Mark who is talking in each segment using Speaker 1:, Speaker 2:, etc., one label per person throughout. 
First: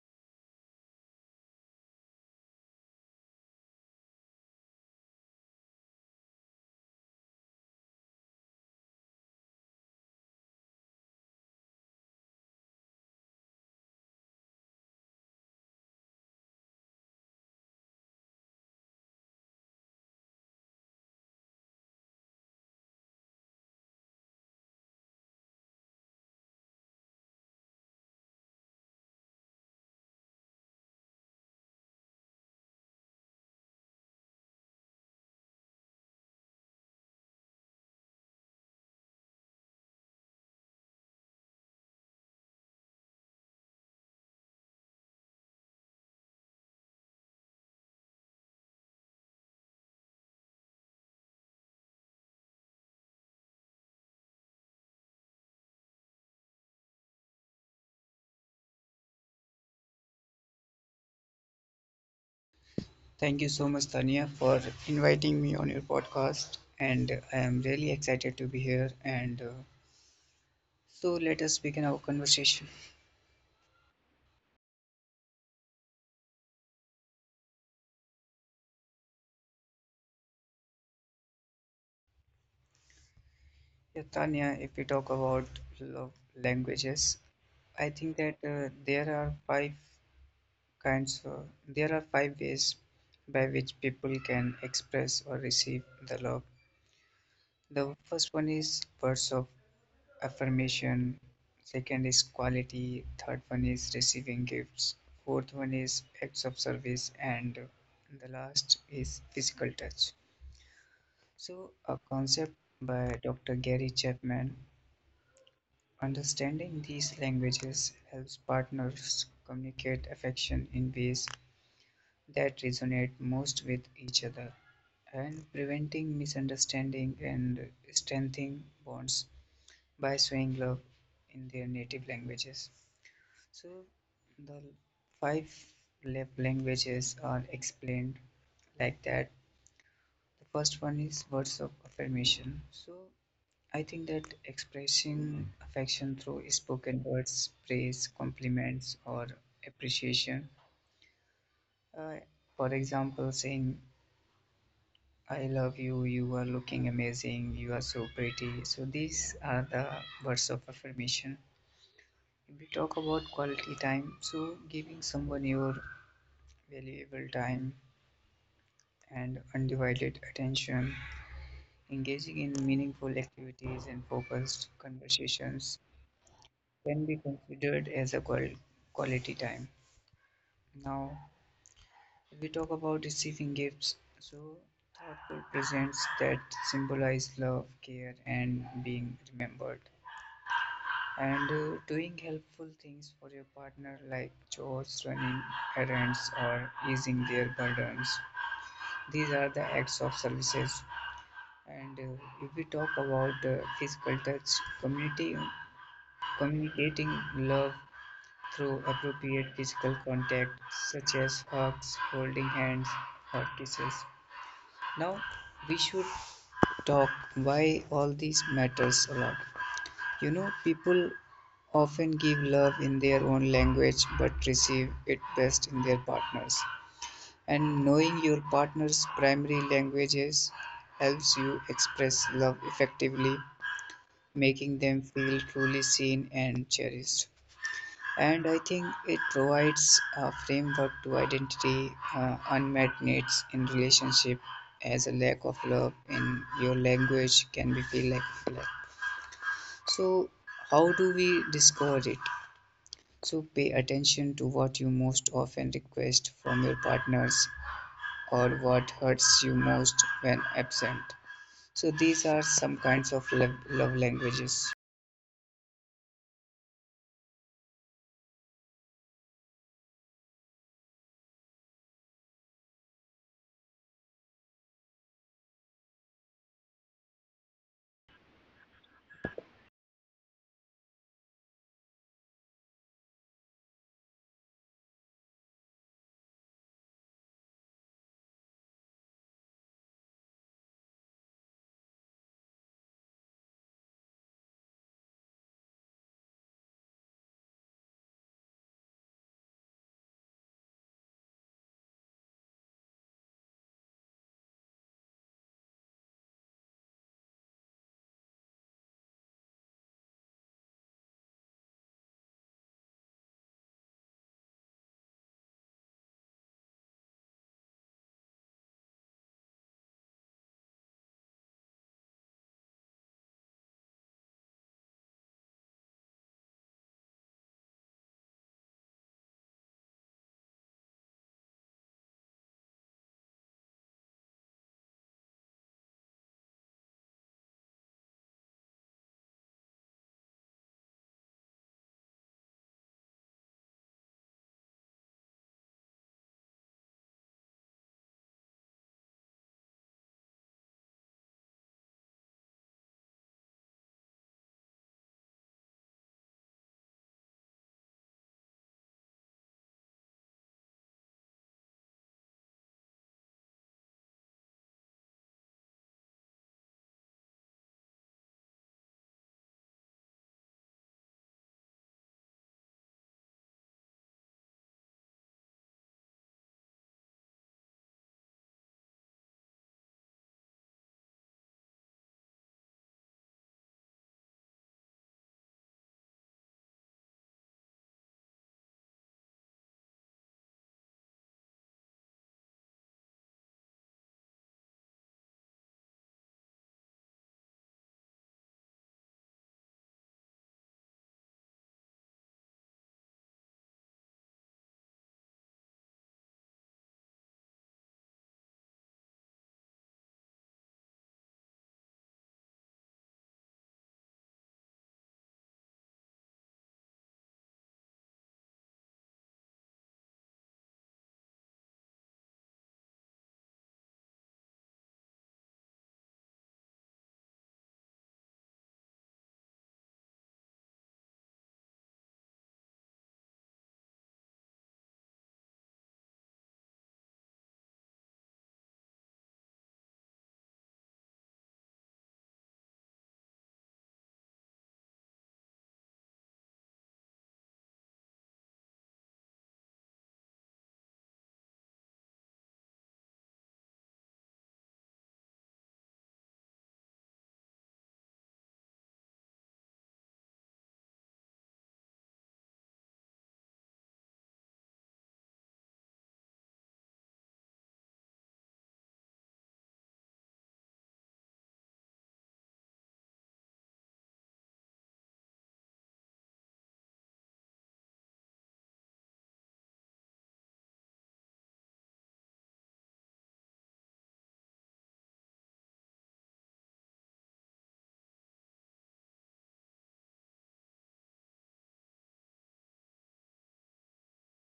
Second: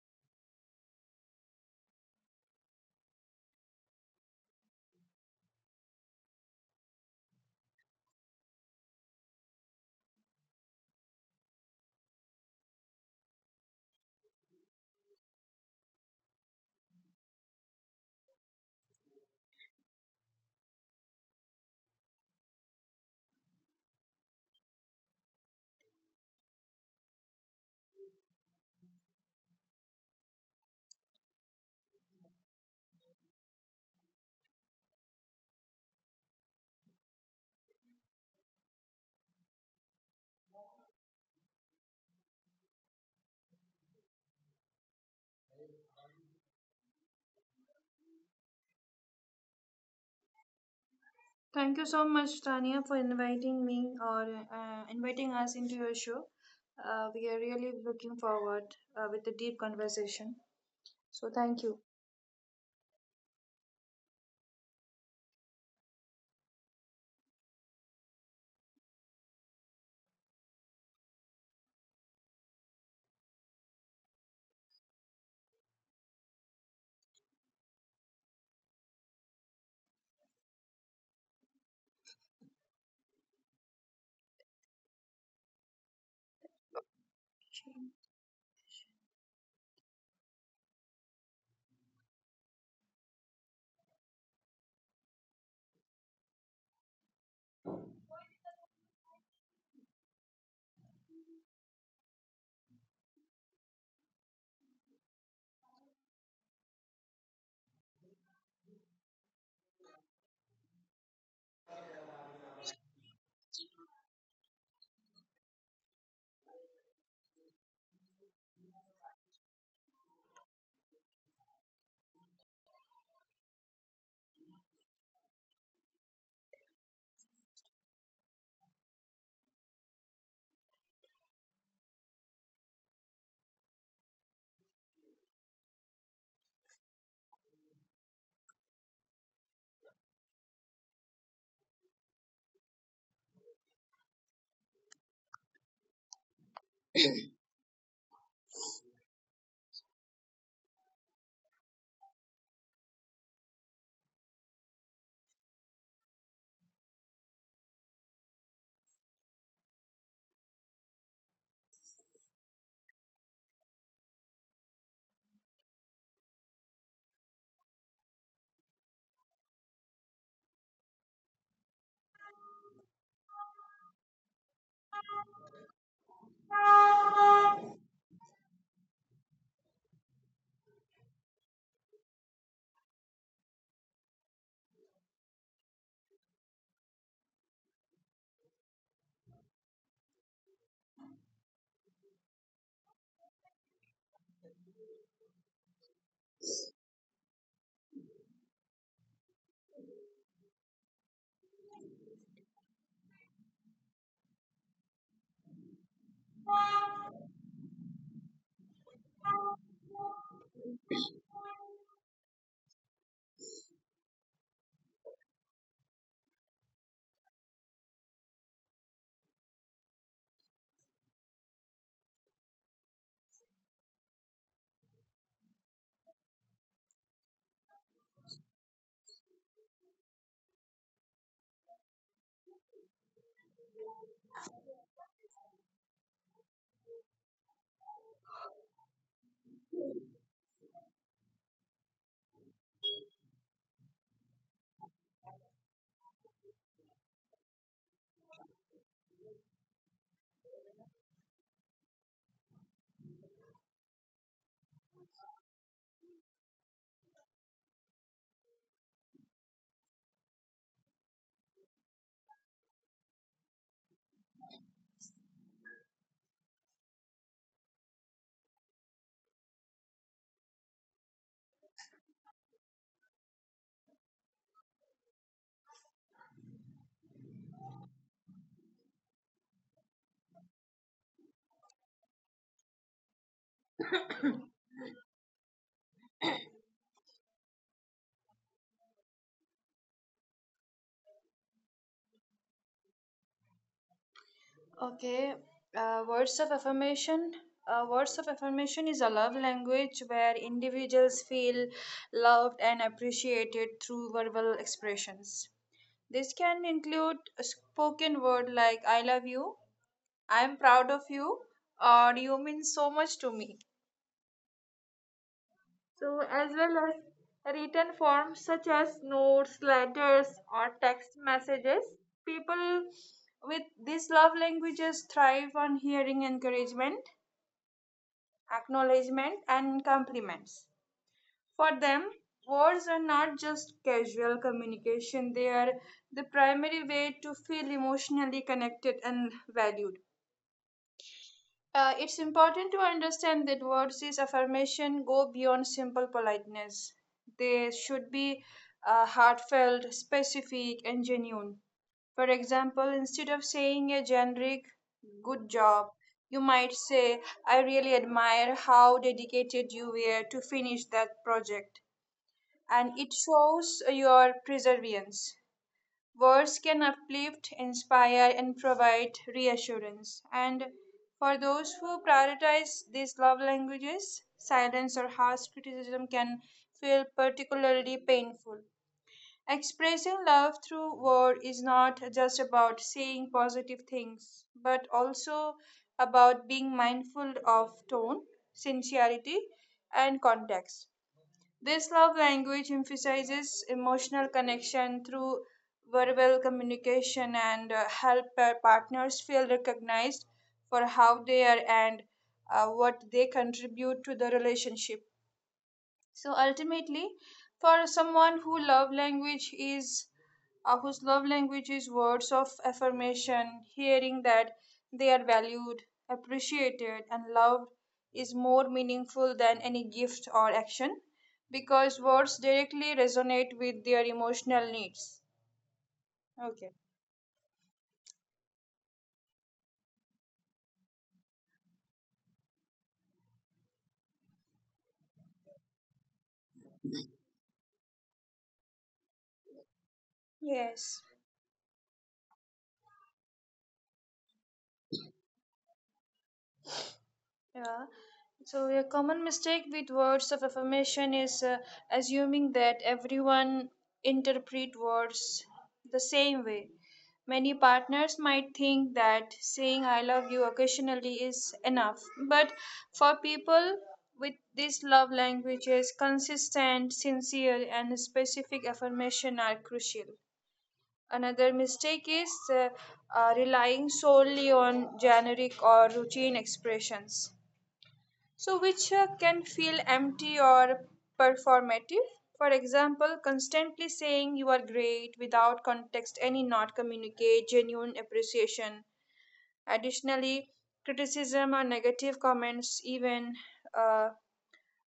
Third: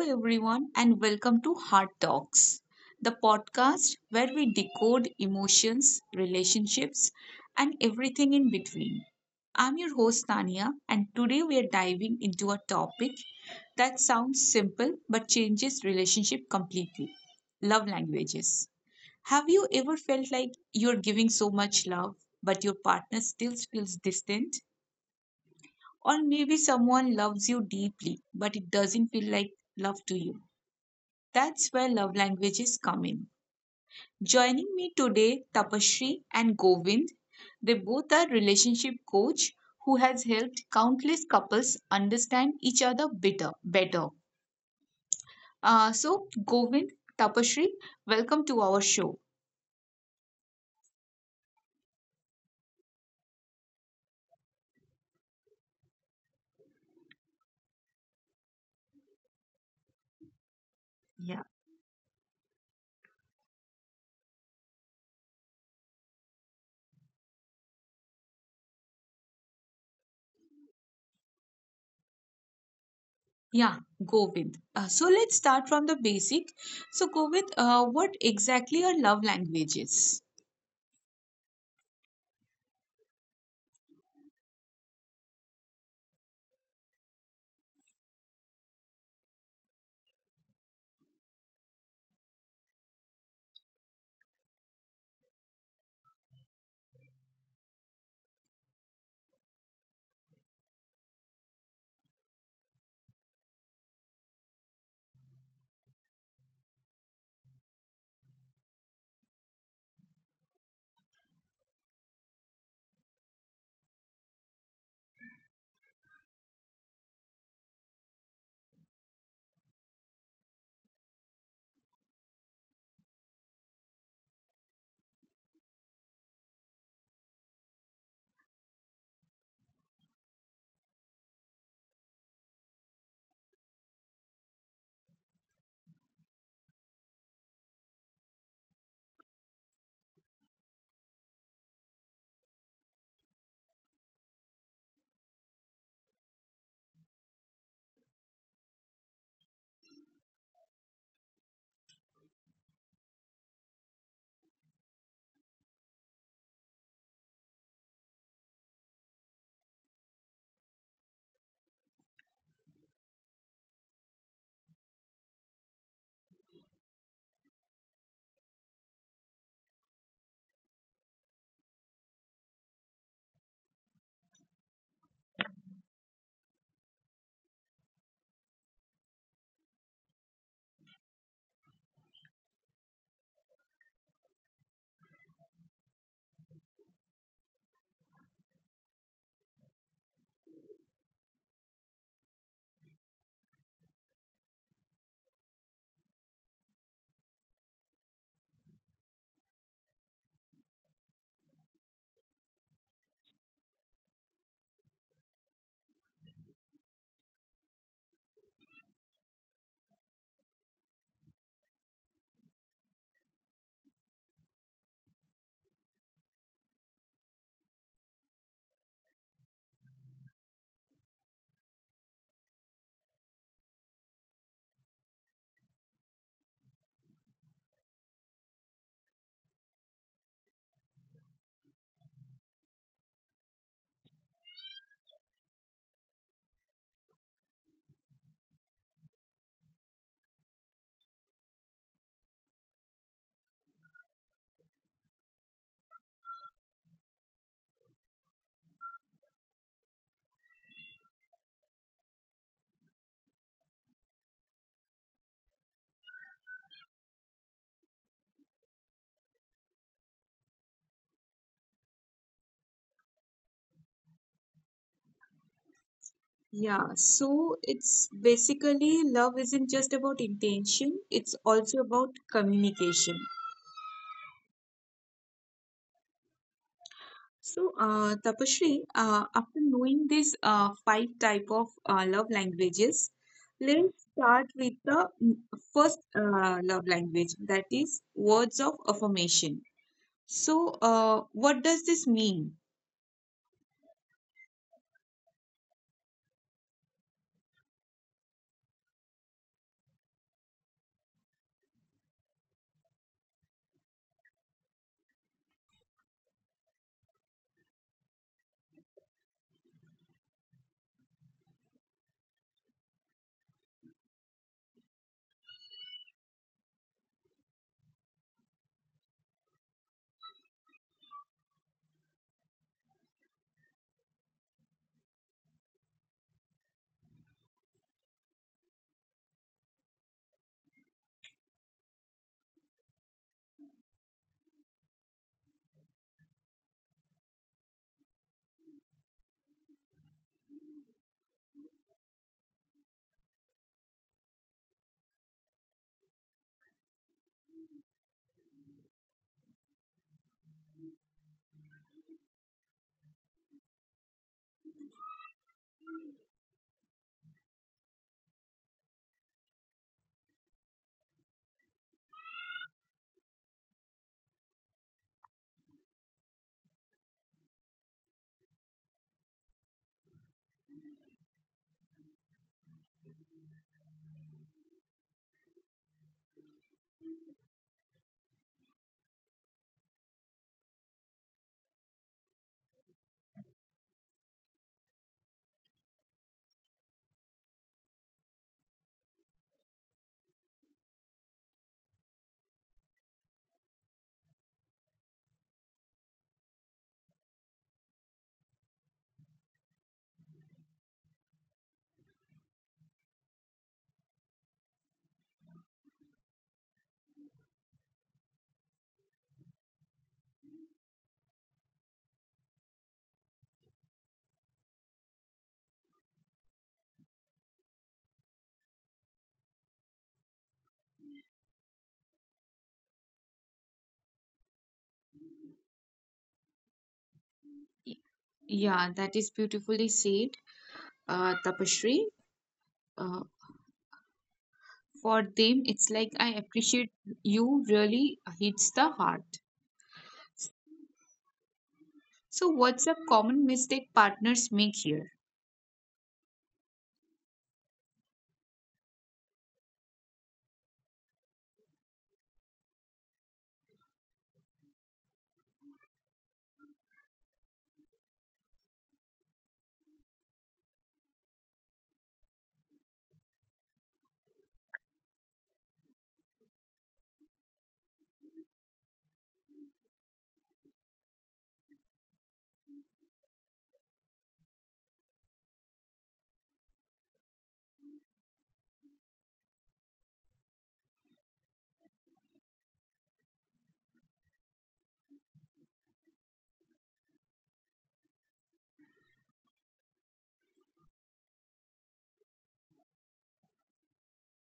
Speaker 1: everyone, and welcome to Heart Talks, the podcast where we decode emotions, relationships, and everything in between. I'm your host, Tania, and today we are diving into a topic that sounds simple but changes relationship completely, love languages. Have you ever felt like you're giving so much love, but your partner still feels distant? Or maybe someone loves you deeply, but it doesn't feel like love to you. That's where love languages come in. Joining me today, Tapashri and Govind. They both are relationship coach who has helped countless couples understand each other better. So, Govind, Tapashri, welcome to our show.
Speaker 2: Thank you so much, Tania, for inviting me or inviting us into your show. We are really looking forward with the deep conversation. So
Speaker 1: Yeah.
Speaker 2: thank you.
Speaker 3: Thank you so much, Tania, for inviting me on your podcast. And I am really excited to be here. And so let us begin our conversation.
Speaker 1: Yeah, Govind. So let's start from the basic. So, Govind, what exactly are love languages?
Speaker 3: Yeah, Tanya, if we talk about love languages, I think that there are five kinds, there are five ways by which people can express or receive the love. The first one is words of affirmation. Second is quality. Third one is receiving gifts. Fourth one is acts of service. And the last is physical touch. So, a concept by Dr. Gary Chapman. Understanding these languages helps partners communicate affection in ways that resonate most with each other, and preventing misunderstanding and strengthening bonds by showing love in their native languages. So the five love languages are explained like that. The first one is words of affirmation. So I think that expressing affection through spoken words, praise, compliments, or appreciation. Uh, for example, saying I love you, you are looking amazing, you are so pretty. So these are the words of affirmation. If we talk about quality time, so giving someone your valuable time and undivided attention, engaging in meaningful activities and focused conversations can be considered as a quality time. Now, if we talk about receiving gifts, so thoughtful presents that symbolize love, care, and being remembered. And doing helpful things for your partner, like chores, running errands, or easing their burdens. These are the acts of services. And if we talk about physical touch, community, communicating love through appropriate physical contact, such as hugs, holding hands, or kisses. Now, we should talk why all these matters a lot. You know, people often give love in their own language but receive it best in their partners. And knowing your partner's primary languages helps you express love effectively, making them feel truly seen and cherished. And I think it provides a framework to identity unmet needs in relationship, as a lack of love in your language can be feel like a neglect. So how do we discover it? So pay attention to what you most often request from your partners, or what hurts you most when absent. So these are some kinds of love languages.
Speaker 1: Yeah, so it's basically love isn't just about intention, it's also about communication. So, Tapasree, after knowing these five type of love languages, let's start with the first love language, that is words of affirmation. So, what does this mean?
Speaker 2: Okay, words of affirmation. Words of affirmation is a love language where individuals feel loved and appreciated through verbal expressions. This can include a spoken word like "I love you," "I am proud of you," or "You mean so much to me." So, as well as written forms such as notes, letters, or text messages, people with these love languages thrive on hearing encouragement, acknowledgement, and compliments. For them, words are not just casual communication, they are the primary way to feel emotionally connected and valued. It's important to understand that words is affirmation go beyond simple politeness. They should be heartfelt, specific, and genuine. For example, instead of saying a generic good job, you might say, I really admire how dedicated you were to finish that project. And it shows your perseverance. Words can uplift, inspire, and provide reassurance. And for those who prioritize these love languages, silence or harsh criticism can feel particularly painful. Expressing love through word is not just about saying positive things, but also about being mindful of tone, sincerity, and context. This love language emphasizes emotional connection through verbal communication and help partners feel recognized for how they are and what they contribute to the relationship. So ultimately, for someone who love language is whose love language is words of affirmation, hearing that they are valued, appreciated, and loved is more meaningful than any gift or action, because words directly resonate with their emotional needs. Okay.
Speaker 1: Y- Yeah, that is beautifully said, Tapasree. For them, it's like "I appreciate you" really hits the heart.
Speaker 2: Yes.
Speaker 1: So, what's a common mistake partners make here?
Speaker 2: Yeah. So, a common mistake with words of affirmation is assuming that everyone interpret words the same way. Many partners might think that saying I love you occasionally is enough, but for people with these love languages, consistent, sincere, and specific affirmation are crucial. Another mistake is relying solely on generic or routine expressions, so which can feel empty or performative. For example, constantly saying you are great without context any not communicate genuine appreciation. Additionally, criticism or negative comments, even uh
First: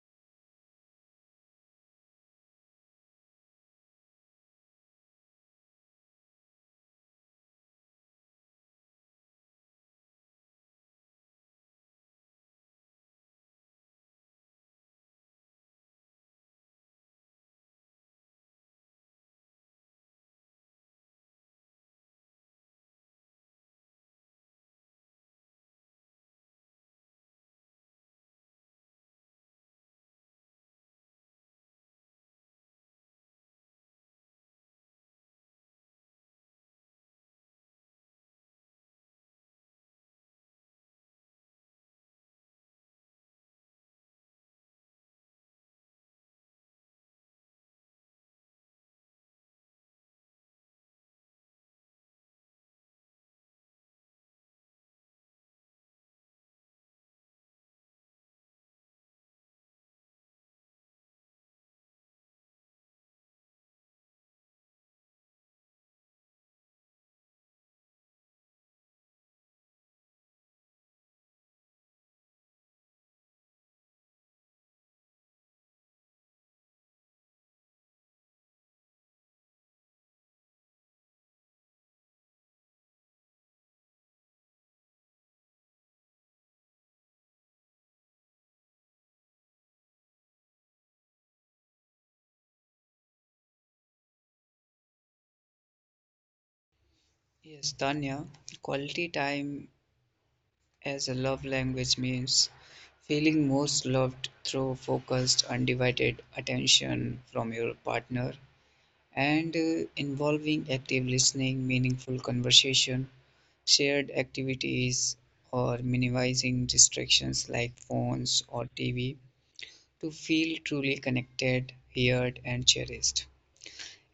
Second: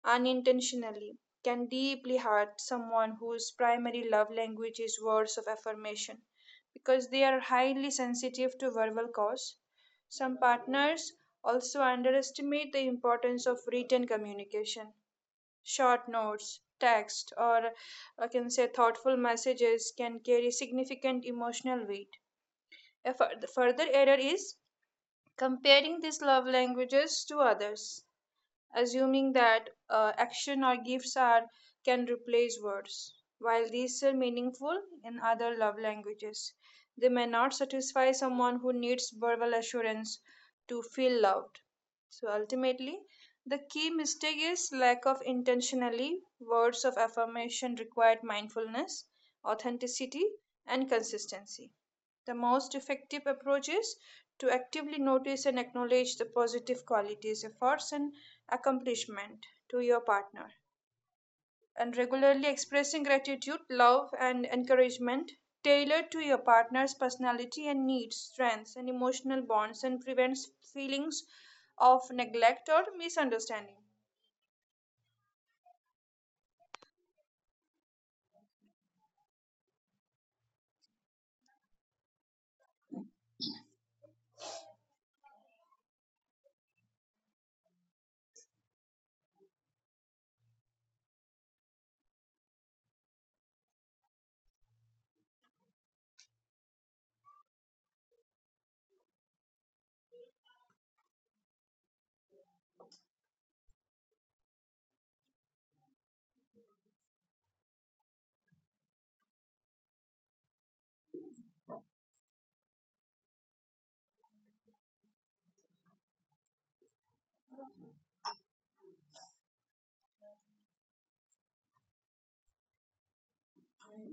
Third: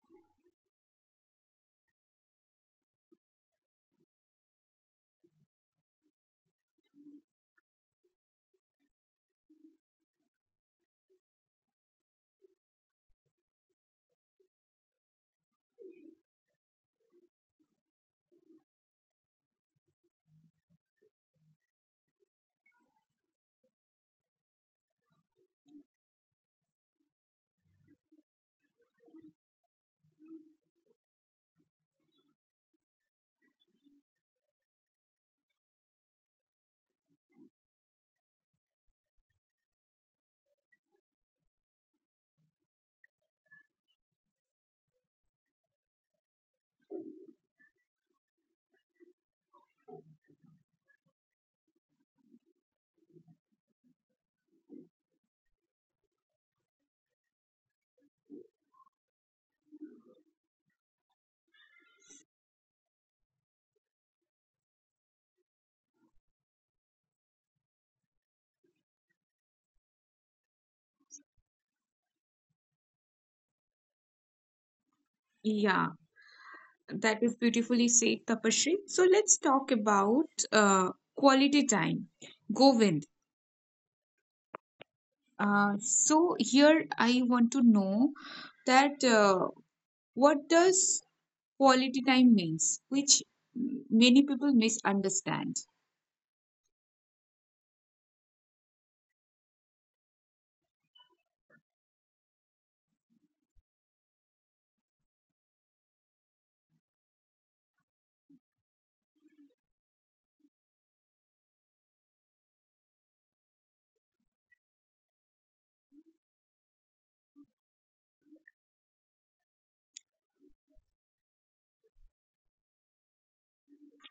Speaker 2: unintentionally, can deeply hurt someone whose primary love language is words of affirmation, because they are highly sensitive to verbal cues. Some partners also underestimate the importance of written communication. Short notes, text, or I can say thoughtful messages can carry significant emotional weight. The further error is comparing these love languages to others, assuming that action or gifts are can replace words. While these are meaningful in other love languages, they may not satisfy someone who needs verbal assurance to feel loved. So ultimately, the key mistake is lack of intentionally. Words of affirmation required mindfulness, authenticity, and consistency. The most effective approach is to actively notice and acknowledge the positive qualities, efforts, and accomplishment to your partner, and regularly expressing gratitude, love, and encouragement tailored to your partner's personality and needs, strengths, and emotional bonds, and prevents feelings of neglect or misunderstanding.
Speaker 1: Yeah, that is beautifully said, Tapashri. So, let's talk about quality time. Govind. So, here I want to know that what does quality time means, which many people misunderstand.
Speaker 3: Yes, Tanya, quality time as a love language means feeling most loved through focused, undivided attention from your partner, and involving active listening, meaningful conversation, shared activities, or minimizing distractions like phones or TV to feel truly connected, heard, and cherished.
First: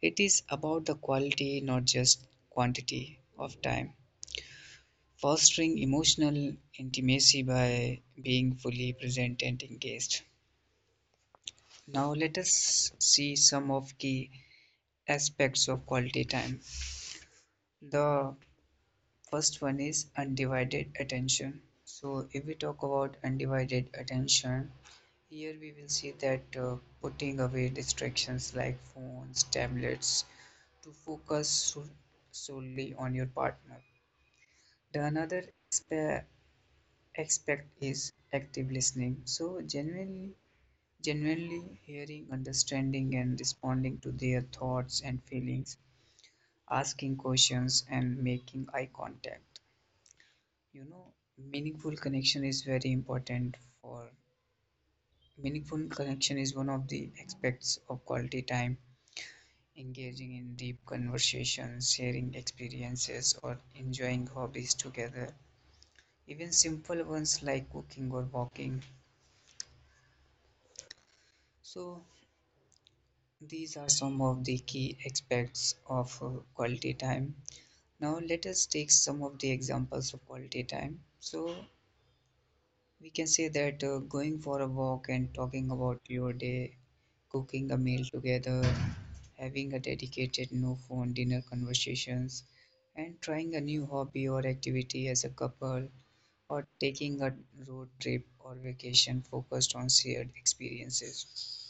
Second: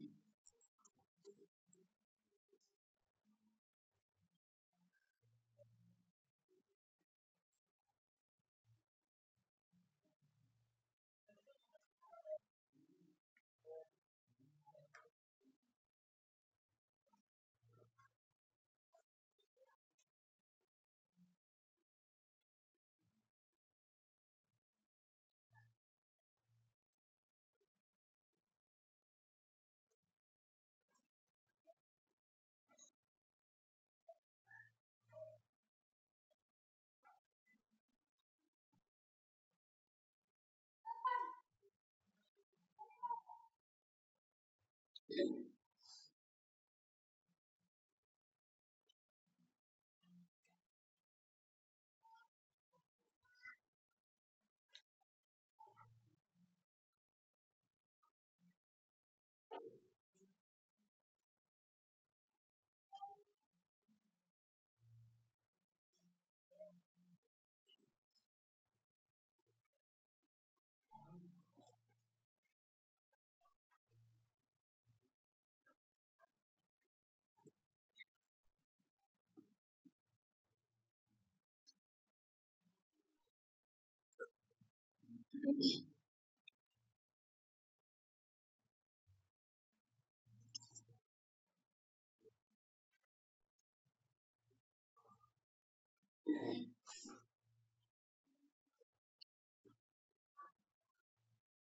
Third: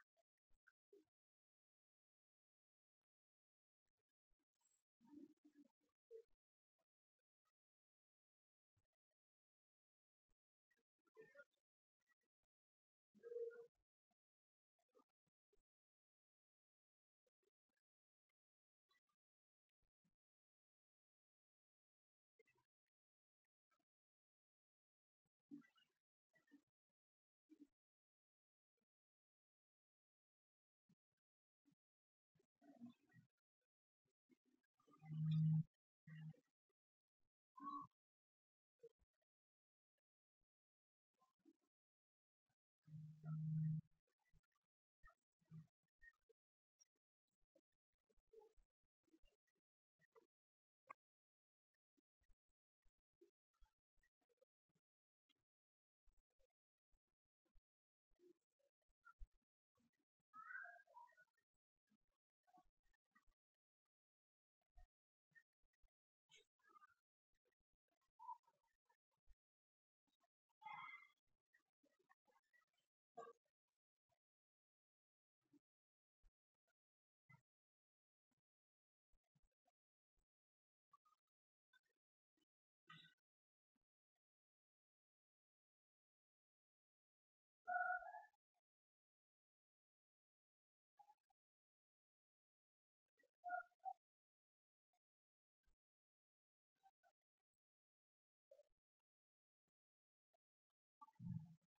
Speaker 3: It is about the quality, not just quantity, of time, fostering emotional intimacy by being fully present and engaged. Now let us see some of key aspects of quality time. The first one is undivided attention. So if we talk about undivided attention, here we will see that putting away distractions like phones, tablets, to focus solely on your partner. The another aspe- expect is active listening. So genuinely hearing, understanding, and responding to their thoughts and feelings, asking questions, and making eye contact. You know, meaningful connection is very important for meaningful connection is one of the aspects of quality time. Engaging in deep conversations, sharing experiences, or enjoying hobbies together, even simple ones like cooking or walking. So, these are some of the key aspects of quality time. Now, let us take some of the examples of quality time. So, we can say that going for a walk and talking about your day, cooking a meal together, having a dedicated no phone dinner conversations, and trying a new hobby or activity as a couple, or taking a road trip or vacation focused on shared experiences.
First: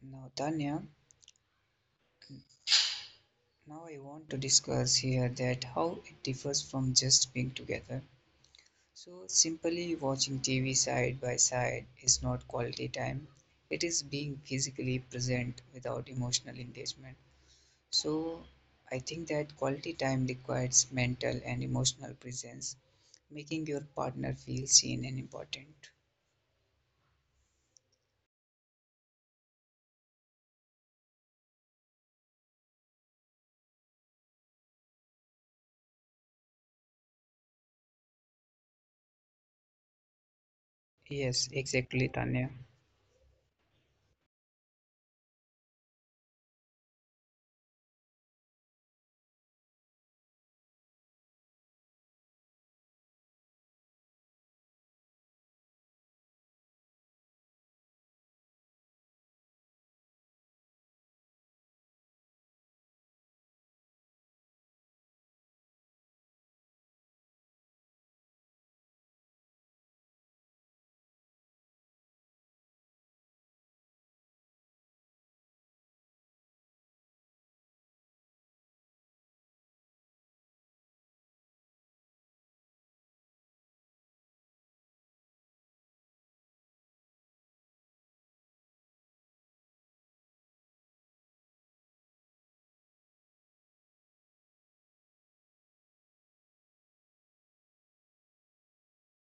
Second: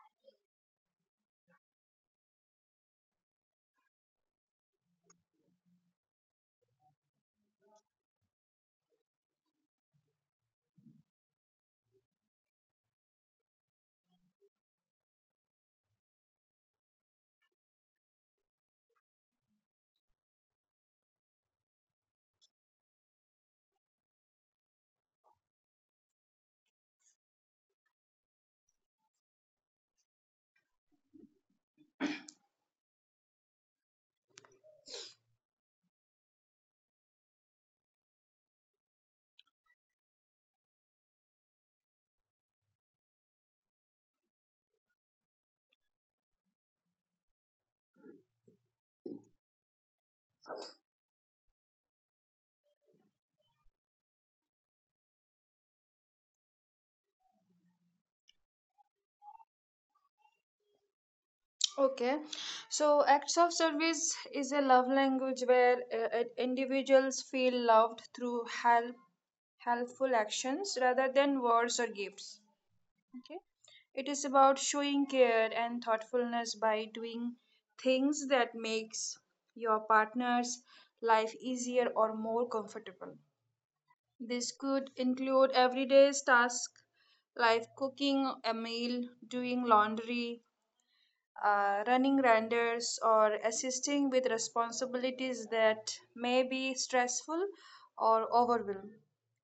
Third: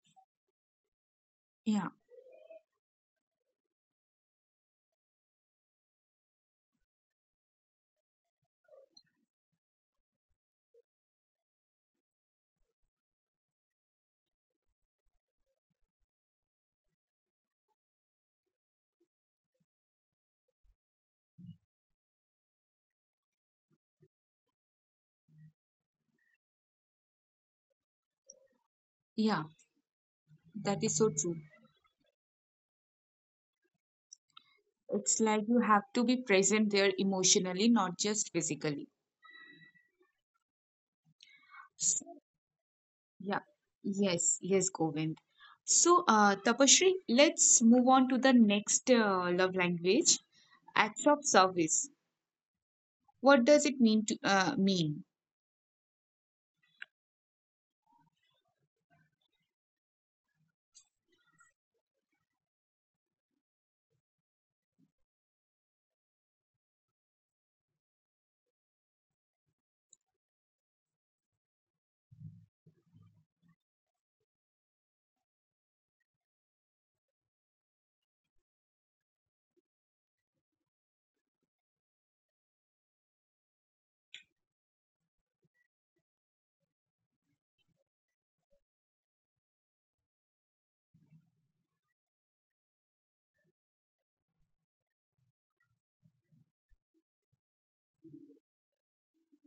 Speaker 3: Now, Tanya,
Speaker 1: Yeah.
Speaker 3: Now I want to discuss here that how it differs from just being together. So simply watching TV side by side is not quality time. It is being physically present without emotional engagement. So I think that quality time requires mental and emotional presence, making your partner feel seen and important.
Speaker 1: Yeah, that is so true. It's like you have to be present there emotionally, not just physically.
Speaker 3: Yes,
Speaker 1: So,
Speaker 3: exactly, Tanya.
Speaker 1: yeah, yes, yes, Govind. So, Tapashri, let's move on to the next love language, acts of service. What does it mean to mean?
Speaker 2: Okay, so acts of service is a love language where individuals feel loved through helpful actions rather than words or gifts. Okay, it is about showing care and thoughtfulness by doing things that makes your partner's life easier or more comfortable. This could include everyday tasks like cooking a meal, doing laundry, running renders, or assisting with responsibilities that may be stressful or overwhelming.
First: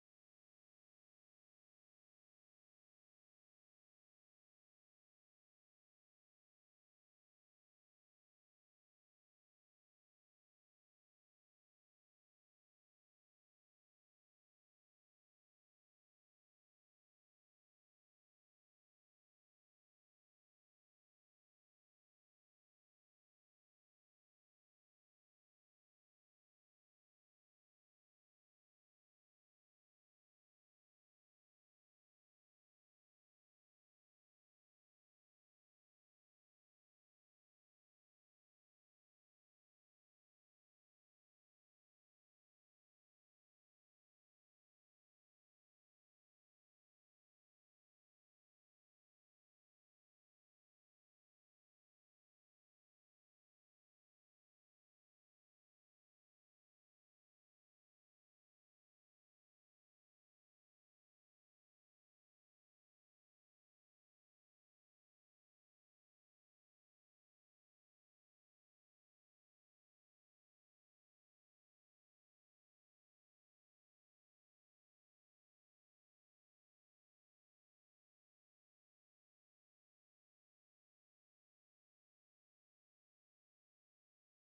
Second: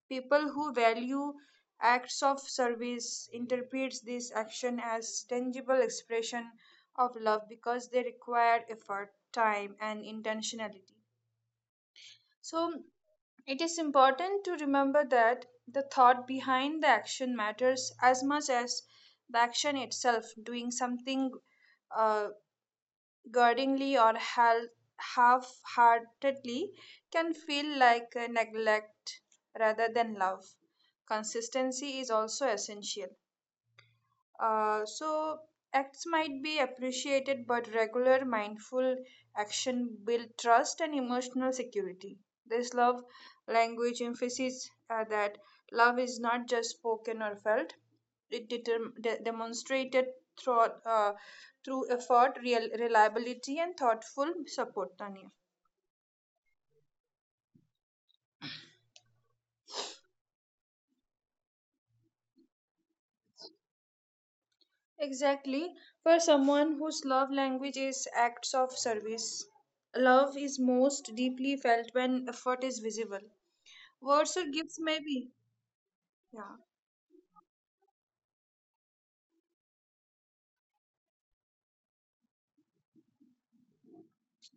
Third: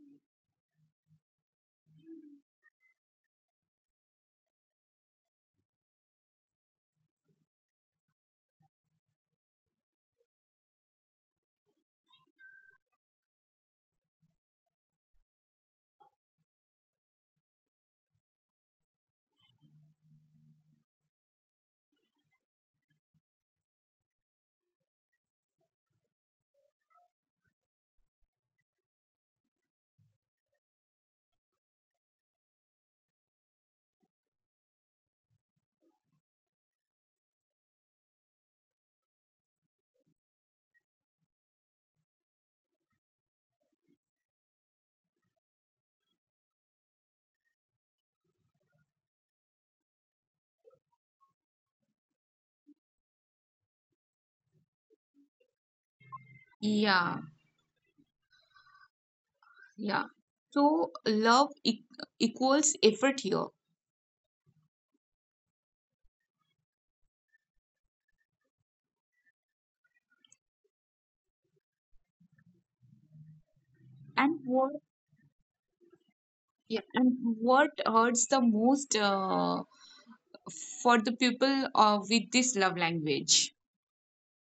Speaker 2: People who value acts of service interprets this action as tangible expression of love, because they require effort, time, and intentionality. So it is important to remember that the thought behind the action matters as much as the action itself. Doing something uh, grudgingly or half-heartedly can feel like a neglect rather than love. Consistency is also essential. So acts might be appreciated, but regular mindful action build trust and emotional security. This love language emphasis that love is not just spoken or felt, it demonstrated through, uh, through effort, reliability, and thoughtful support, Tanya.
Speaker 1: Yeah, yeah. So, love e equals effort here.
Speaker 2: Exactly. For someone whose love language is acts of service, love is most deeply felt when effort is visible. Words
Speaker 1: And
Speaker 2: or
Speaker 1: what,
Speaker 2: gifts, maybe. Yeah.
Speaker 1: yeah, and what hurts the most for the people with this love language.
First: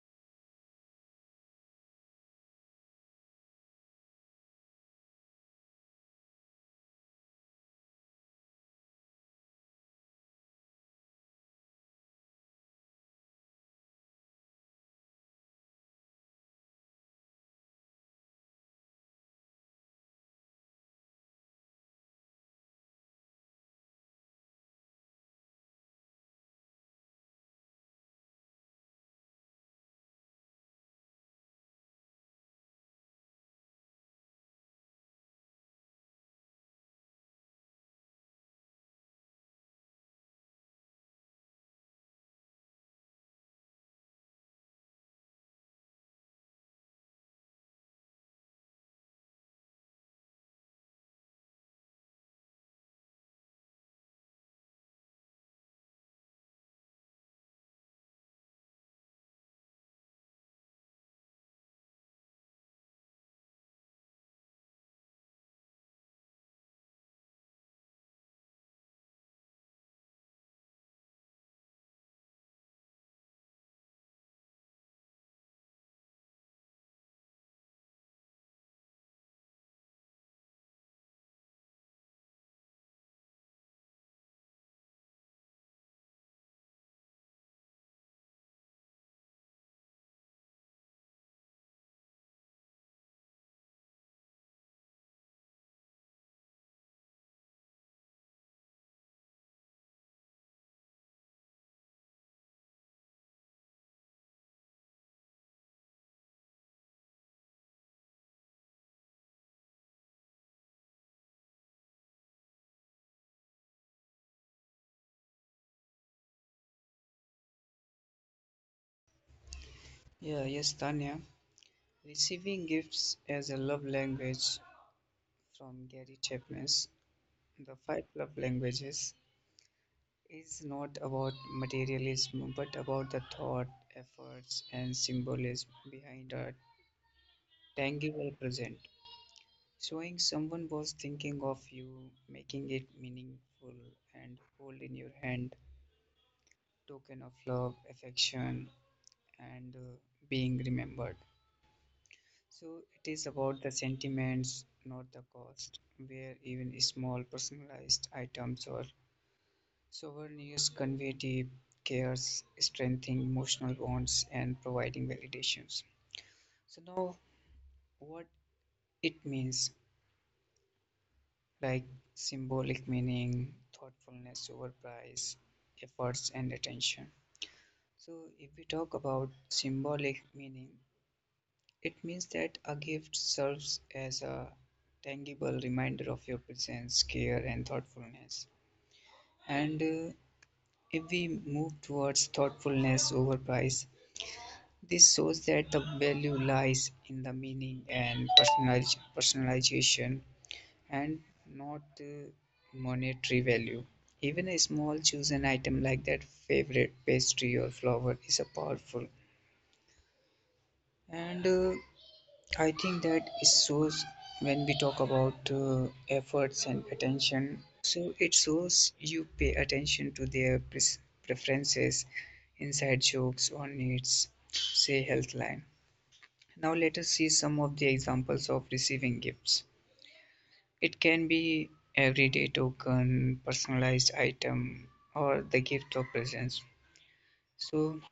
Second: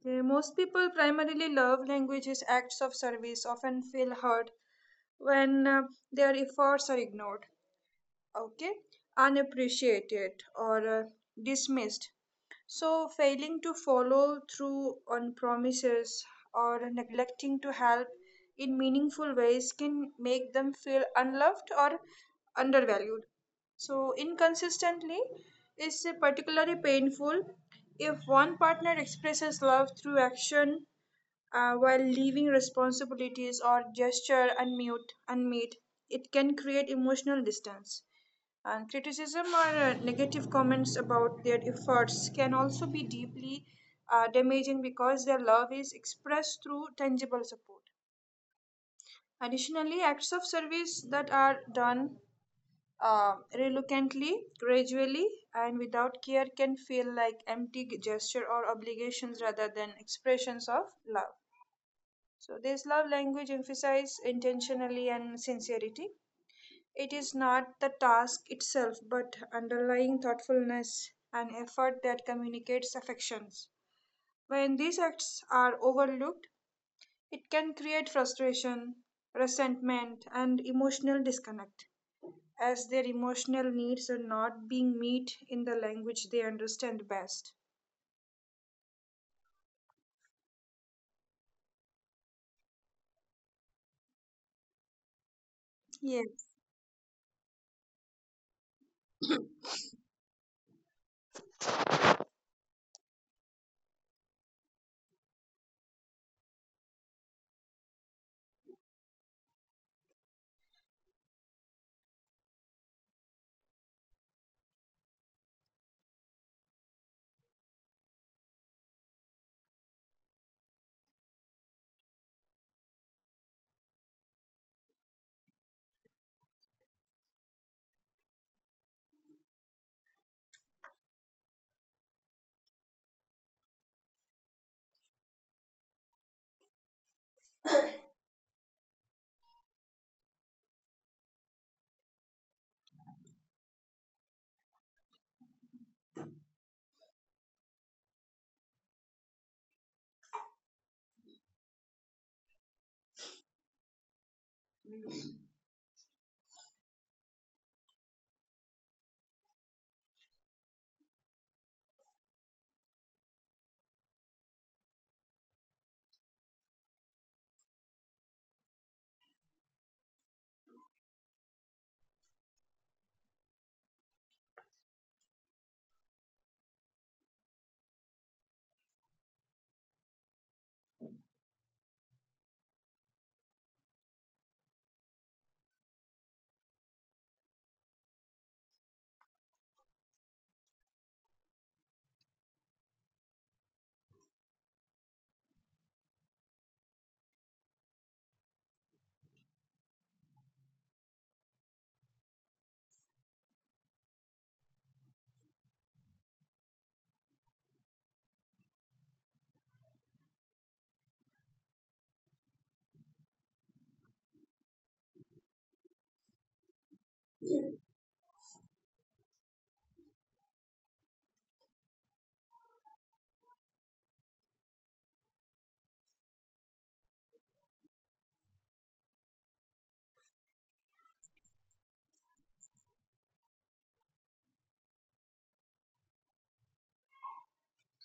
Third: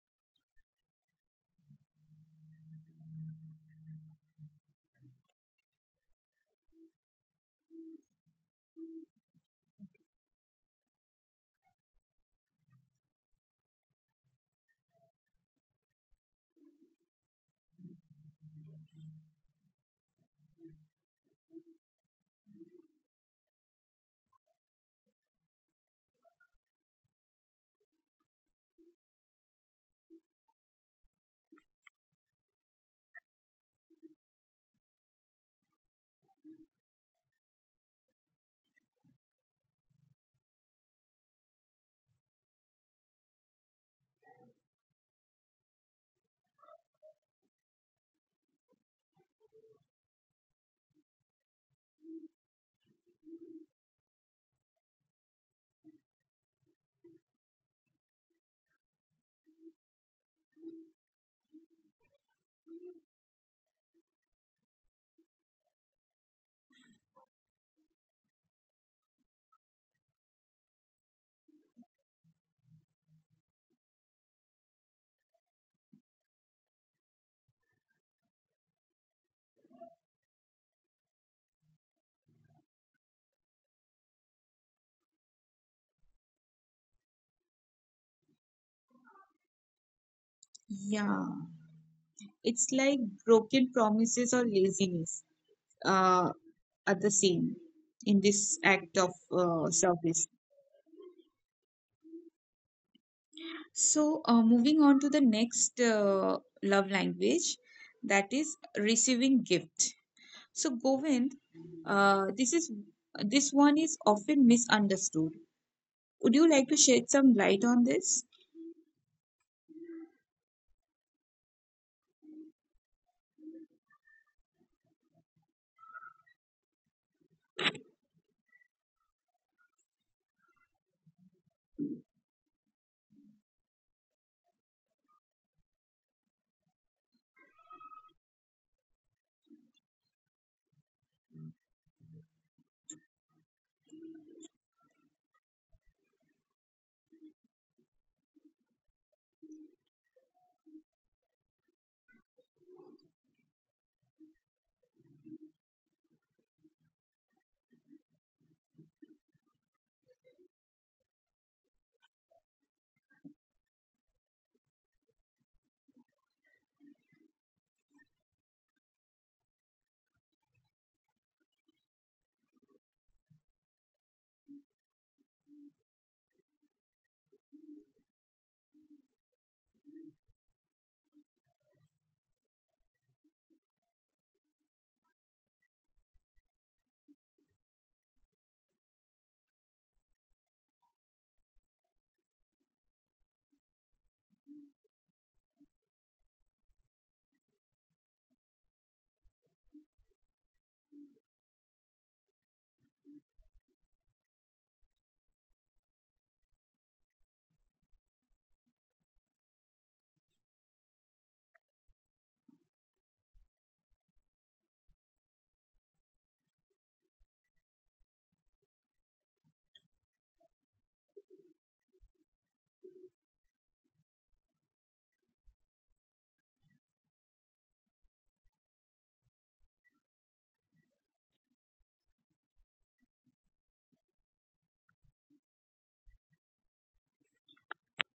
Speaker 2: Okay, most people primarily love languages acts of service, often feel hurt when their efforts are ignored, okay, unappreciated, or dismissed. So, failing to follow through on promises or neglecting to help in meaningful ways can make them feel unloved or undervalued. So, inconsistently is particularly painful if one partner expresses love through action while leaving responsibilities or gesture unmet. It can create emotional distance. And criticism or negative comments about their efforts can also be deeply damaging, because their love is expressed through tangible support. Additionally, acts of service that are done reluctantly, gradually, and without care can feel like empty gesture or obligations rather than expressions of love. So, this love language emphasizes intentionally and sincerity. It is not the task itself, but underlying thoughtfulness and effort that communicates affections. When these acts are overlooked, it can create frustration, resentment, and emotional disconnect, as their emotional needs are not being met in the language they understand best.
Speaker 1: Yeah, it's like broken promises or laziness uh,
Speaker 2: Yes.
Speaker 1: are the same in this act of service. So, moving on to the next love language, that is receiving gift. So, Govind, uh, this is this one is often misunderstood. Would you like to shed some light on this?
Speaker 3: Yeah, yes, Tanya. Receiving gifts as a love language from Gary Chapman's The Five Love Languages is not about materialism but about the thought, efforts, and symbolism behind a tangible present. Showing someone was thinking of you, making it meaningful, and hold in your hand token of love, affection, and being remembered. So it is about the sentiments, not the cost, where even small personalized items or souvenirs convey deep cares, strengthening emotional bonds, and providing validations. So now, what it means, like symbolic meaning, thoughtfulness over price, efforts, and attention. So if we talk about symbolic meaning, it means that a gift serves as a tangible reminder of your presence, care, and thoughtfulness. And if we move towards thoughtfulness over price, this shows that the value lies in the meaning and personalization, and not monetary value. Even a small chosen item like that favorite pastry or flower is a powerful. And I think that it shows when we talk about efforts and attention. So it shows you pay attention to their preferences, inside jokes or needs, say health line. Now let us see some of the examples of receiving gifts. It can be everyday token, personalized item, or the gift of presents. So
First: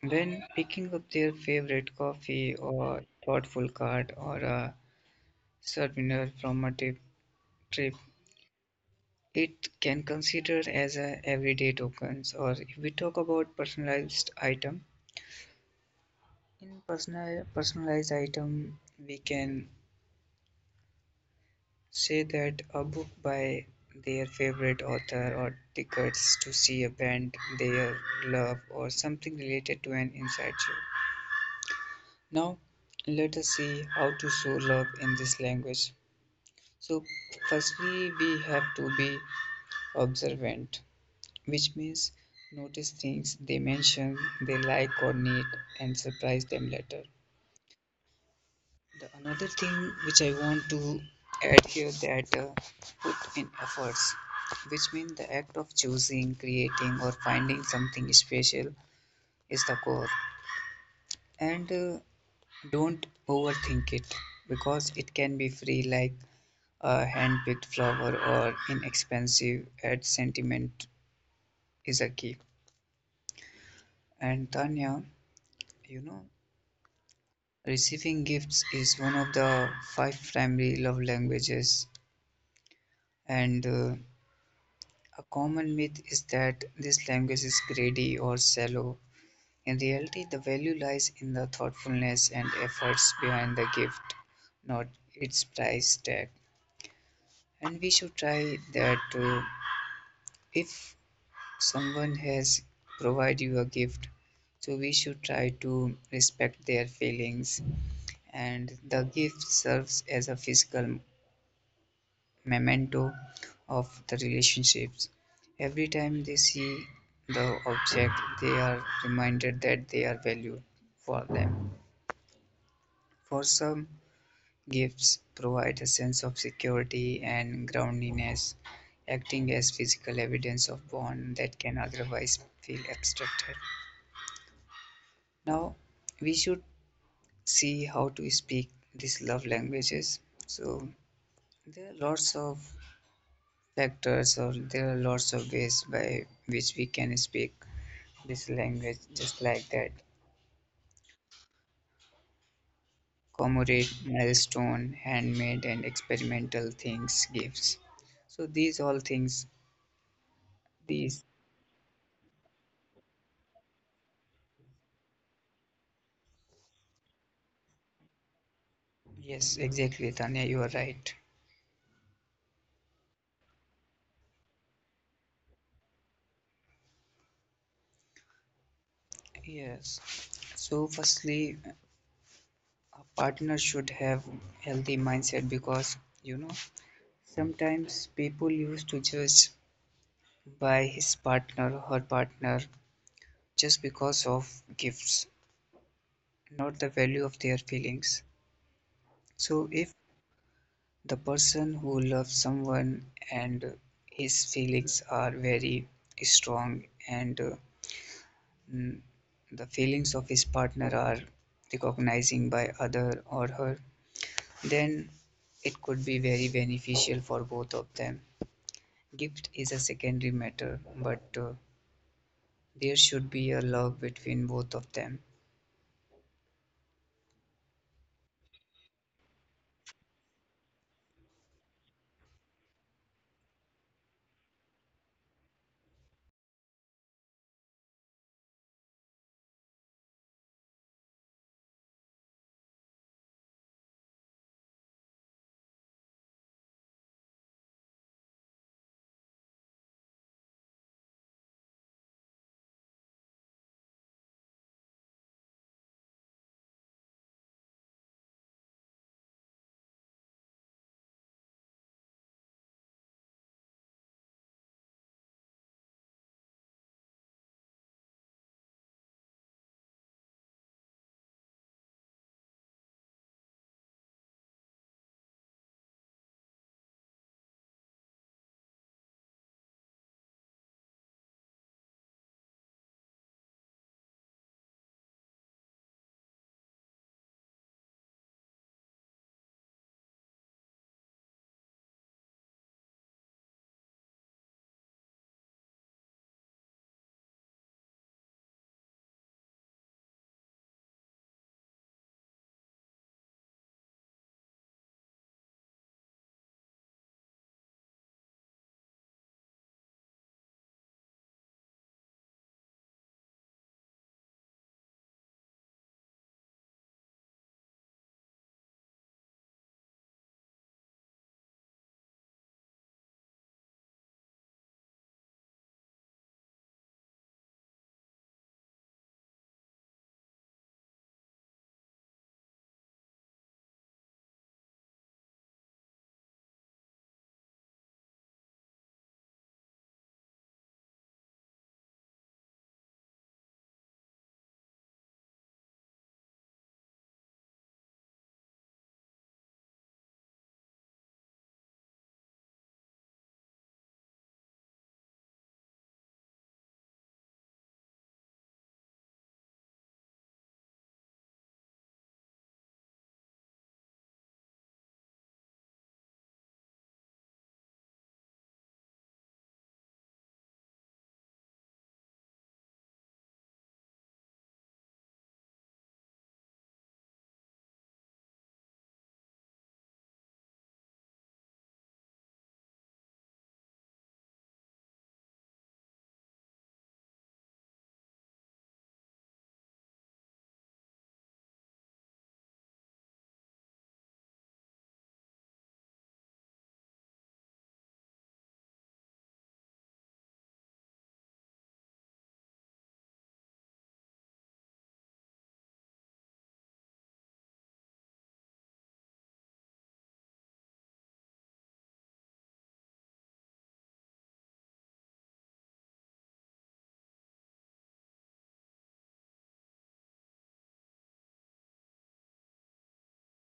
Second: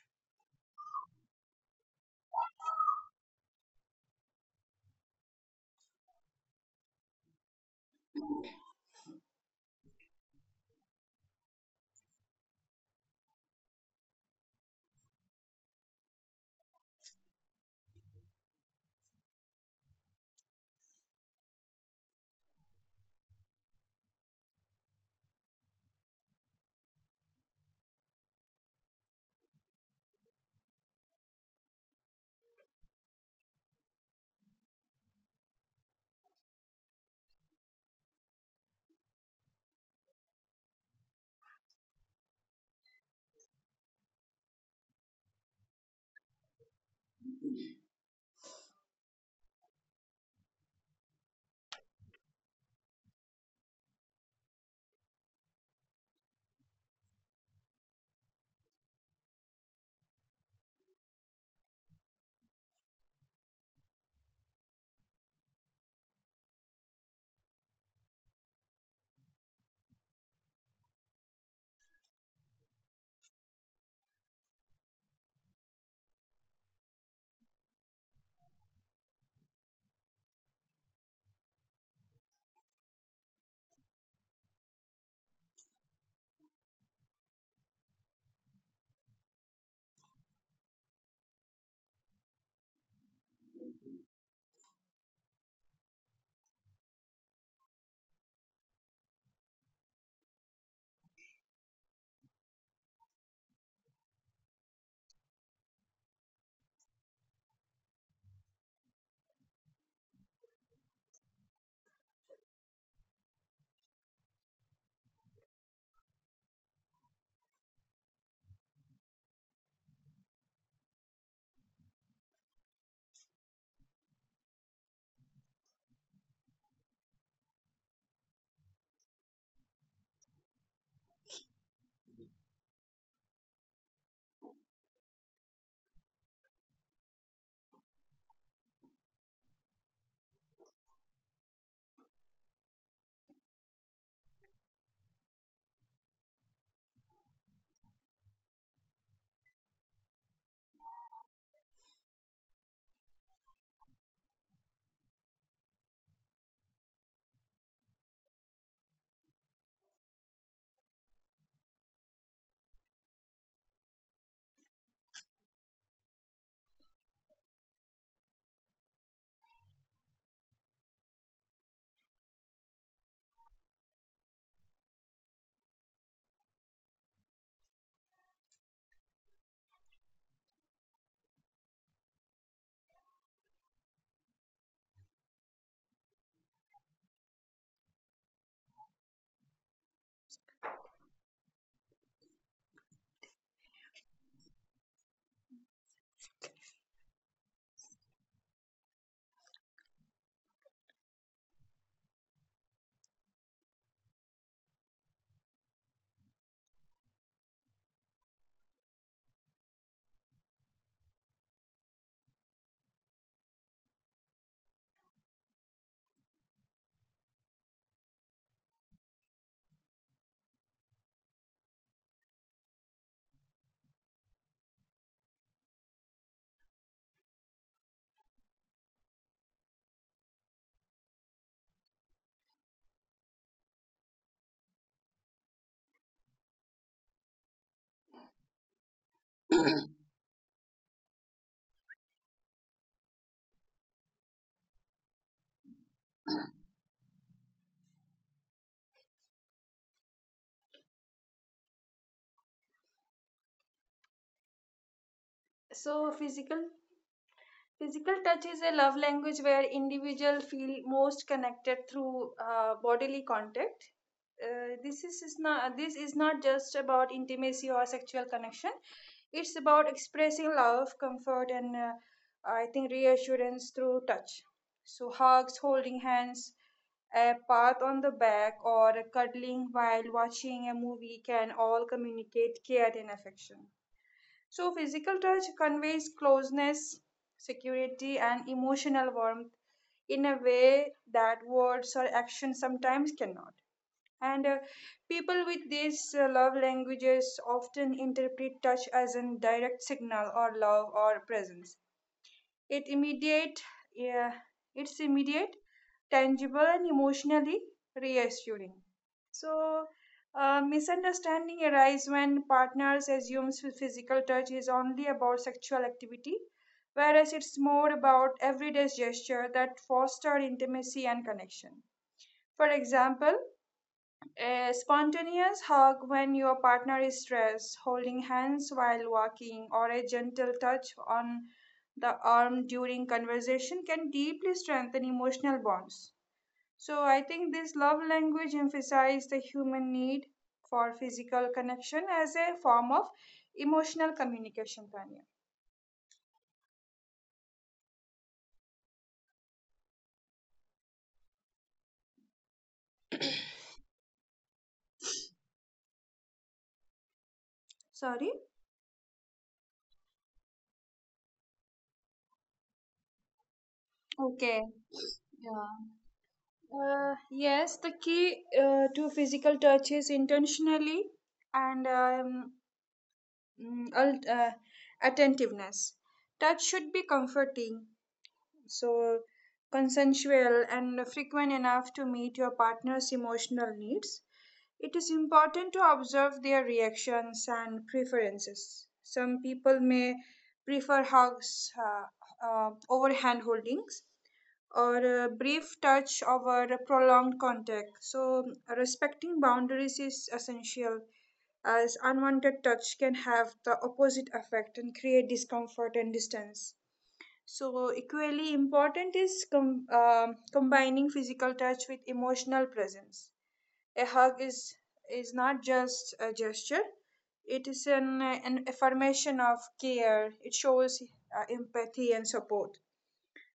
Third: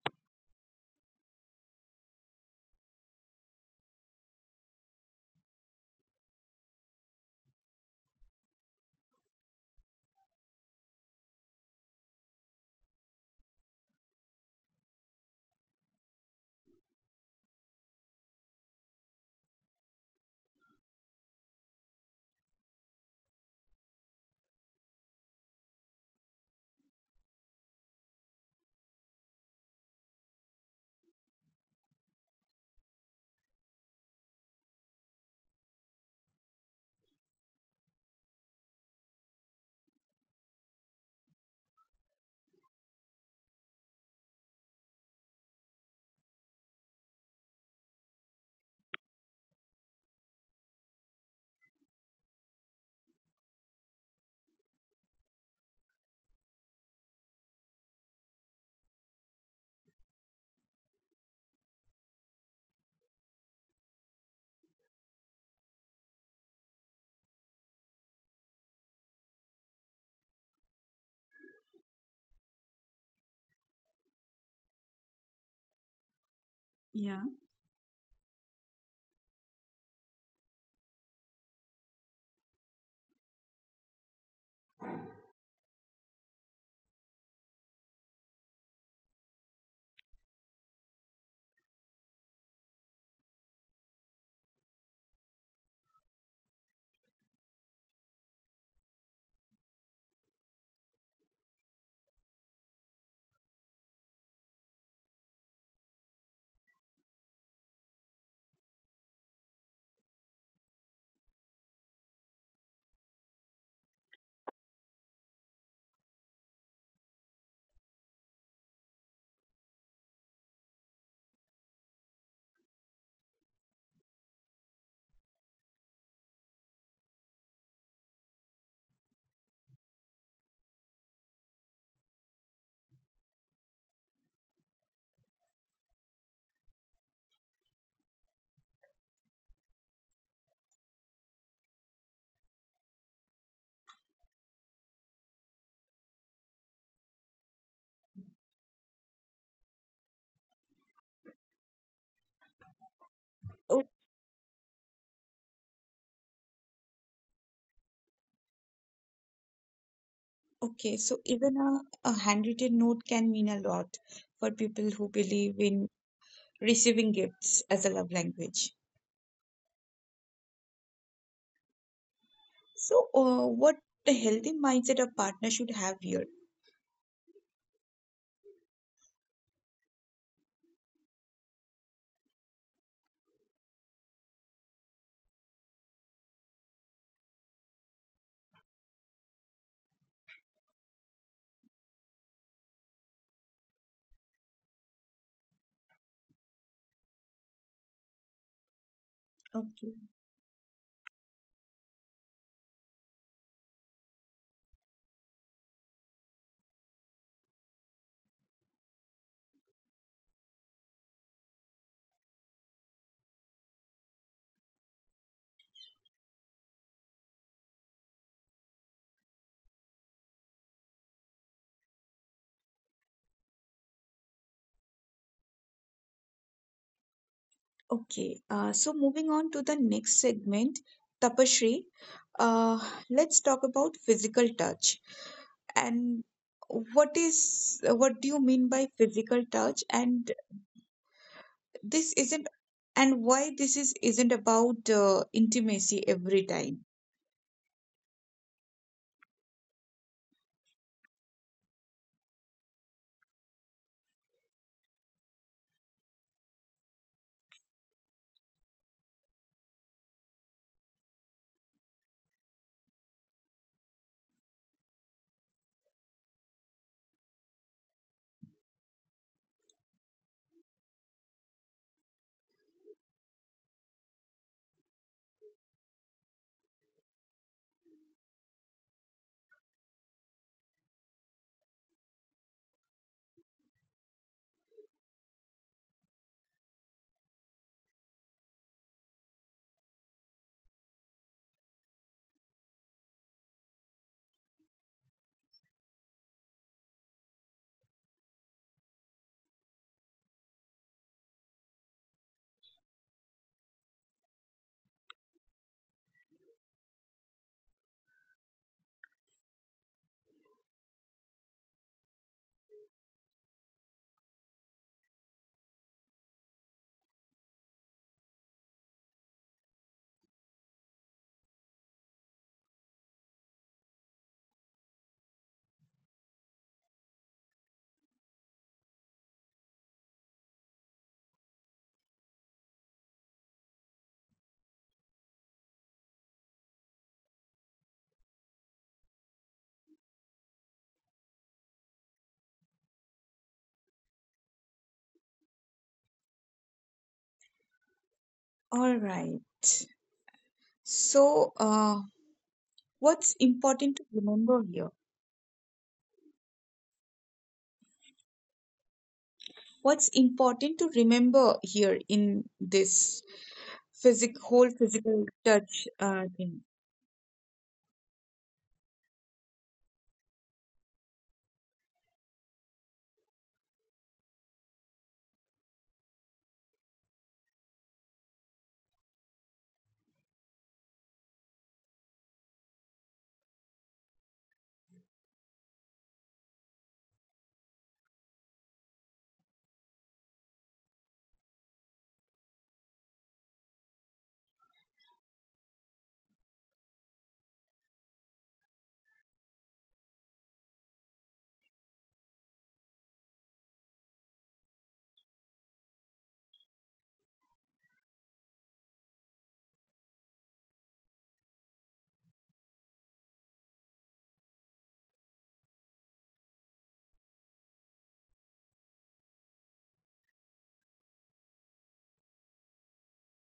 Speaker 3: when picking up their favorite coffee or thoughtful card or a souvenir from a trip, it can consider as a everyday tokens. Or if we talk about personalized item, in personalized item we can say that a book by their favorite author, or tickets to see a band they love, or something related to an inside joke. Now, let us see how to show love in this language. So, firstly, we have to be observant, which means notice things they mention they like or need, and surprise them later. The another thing which I want to add here that in efforts, which means the act of choosing, creating, or finding something special is the core. And don't overthink it, because it can be free, like a hand picked flower or inexpensive ad sentiment is a key. And Tanya, you know,
Speaker 1: Yeah.
Speaker 3: receiving gifts is one of the five primary love languages, and a common myth is that this language is greedy or shallow. In reality, the value lies in the thoughtfulness and efforts behind the gift, not its price tag. And we should try that too. If someone has provided you a gift, so we should try to respect their feelings. And the gift serves as a physical memento of the relationships. Every time they see the object, they are reminded that they are valued for them. For some, gifts provide a sense of security and groundedness, acting as physical evidence of bond that can otherwise feel abstracted. Now, we should see how to speak these love languages. So, there are lots of factors, or there are lots of ways by which we can speak this language, just like that. Commemorate milestone, handmade, and experimental things, gifts. So, these all things,
Speaker 1: Okay, so
Speaker 3: these
Speaker 1: even a handwritten note can mean a lot for people who believe in receiving gifts as a love language.
Speaker 3: yes, exactly, Tanya, you are right.
Speaker 1: So, what the healthy mindset a partner should have here?
Speaker 3: Yes. So, firstly, a partner should have healthy mindset, because you know sometimes people used to judge by his partner or her partner just because of gifts, not the value of their feelings. So, if
Speaker 1: Okay.
Speaker 3: the person who loves someone, and his feelings are very strong, and Mm, the feelings of his partner are recognizing by other or her, then it could be very beneficial for both of them. Gift is a secondary matter, but there should be a love between both of them.
Speaker 1: Okay, so moving on to the next segment, Tapashri, uh, let's talk about physical touch and what do you mean by physical touch? And this isn't and why this is isn't about intimacy every time.
Speaker 2: So, physical touch is a love language where individuals feel most connected through bodily contact. Is not this is not just about intimacy or sexual connection. It's about expressing love, comfort, and I think reassurance through touch. So hugs, holding hands, a pat on the back, or a cuddling while watching a movie can all communicate care and affection. So, physical touch conveys closeness, security, and emotional warmth in a way that words or actions sometimes cannot. And people with these love languages often interpret touch as a direct signal or love or presence. It immediate, yeah, it's immediate, tangible, and emotionally reassuring. So, misunderstanding arise when partners assumes physical touch is only about sexual activity, whereas it's more about everyday gesture that foster intimacy and connection. For example, a spontaneous hug when your partner is stressed, holding hands while walking, or a gentle touch on the arm during conversation can deeply strengthen emotional bonds. So I think this love language emphasizes the human need for physical connection as a form of emotional communication, Tanya.
Speaker 1: All right. So, what's important to remember here?
Speaker 2: Sorry?
Speaker 1: What's important to remember here in this physic whole
Speaker 2: Okay.
Speaker 1: physical
Speaker 2: Yeah.
Speaker 1: touch thing.
Speaker 2: Yes, the key to physical touch is intentionally and mm, al- uh, attentiveness. Touch should be comforting, so consensual and frequent enough to meet your partner's emotional needs. It is important to observe their reactions and preferences. Some people may prefer hugs over hand holdings or a brief touch over a prolonged contact. So, respecting boundaries is essential, as unwanted touch can have the opposite effect and create discomfort and distance. So, equally important is combining physical touch with emotional presence. A hug is not just a gesture, it is an affirmation of care. It shows empathy and support.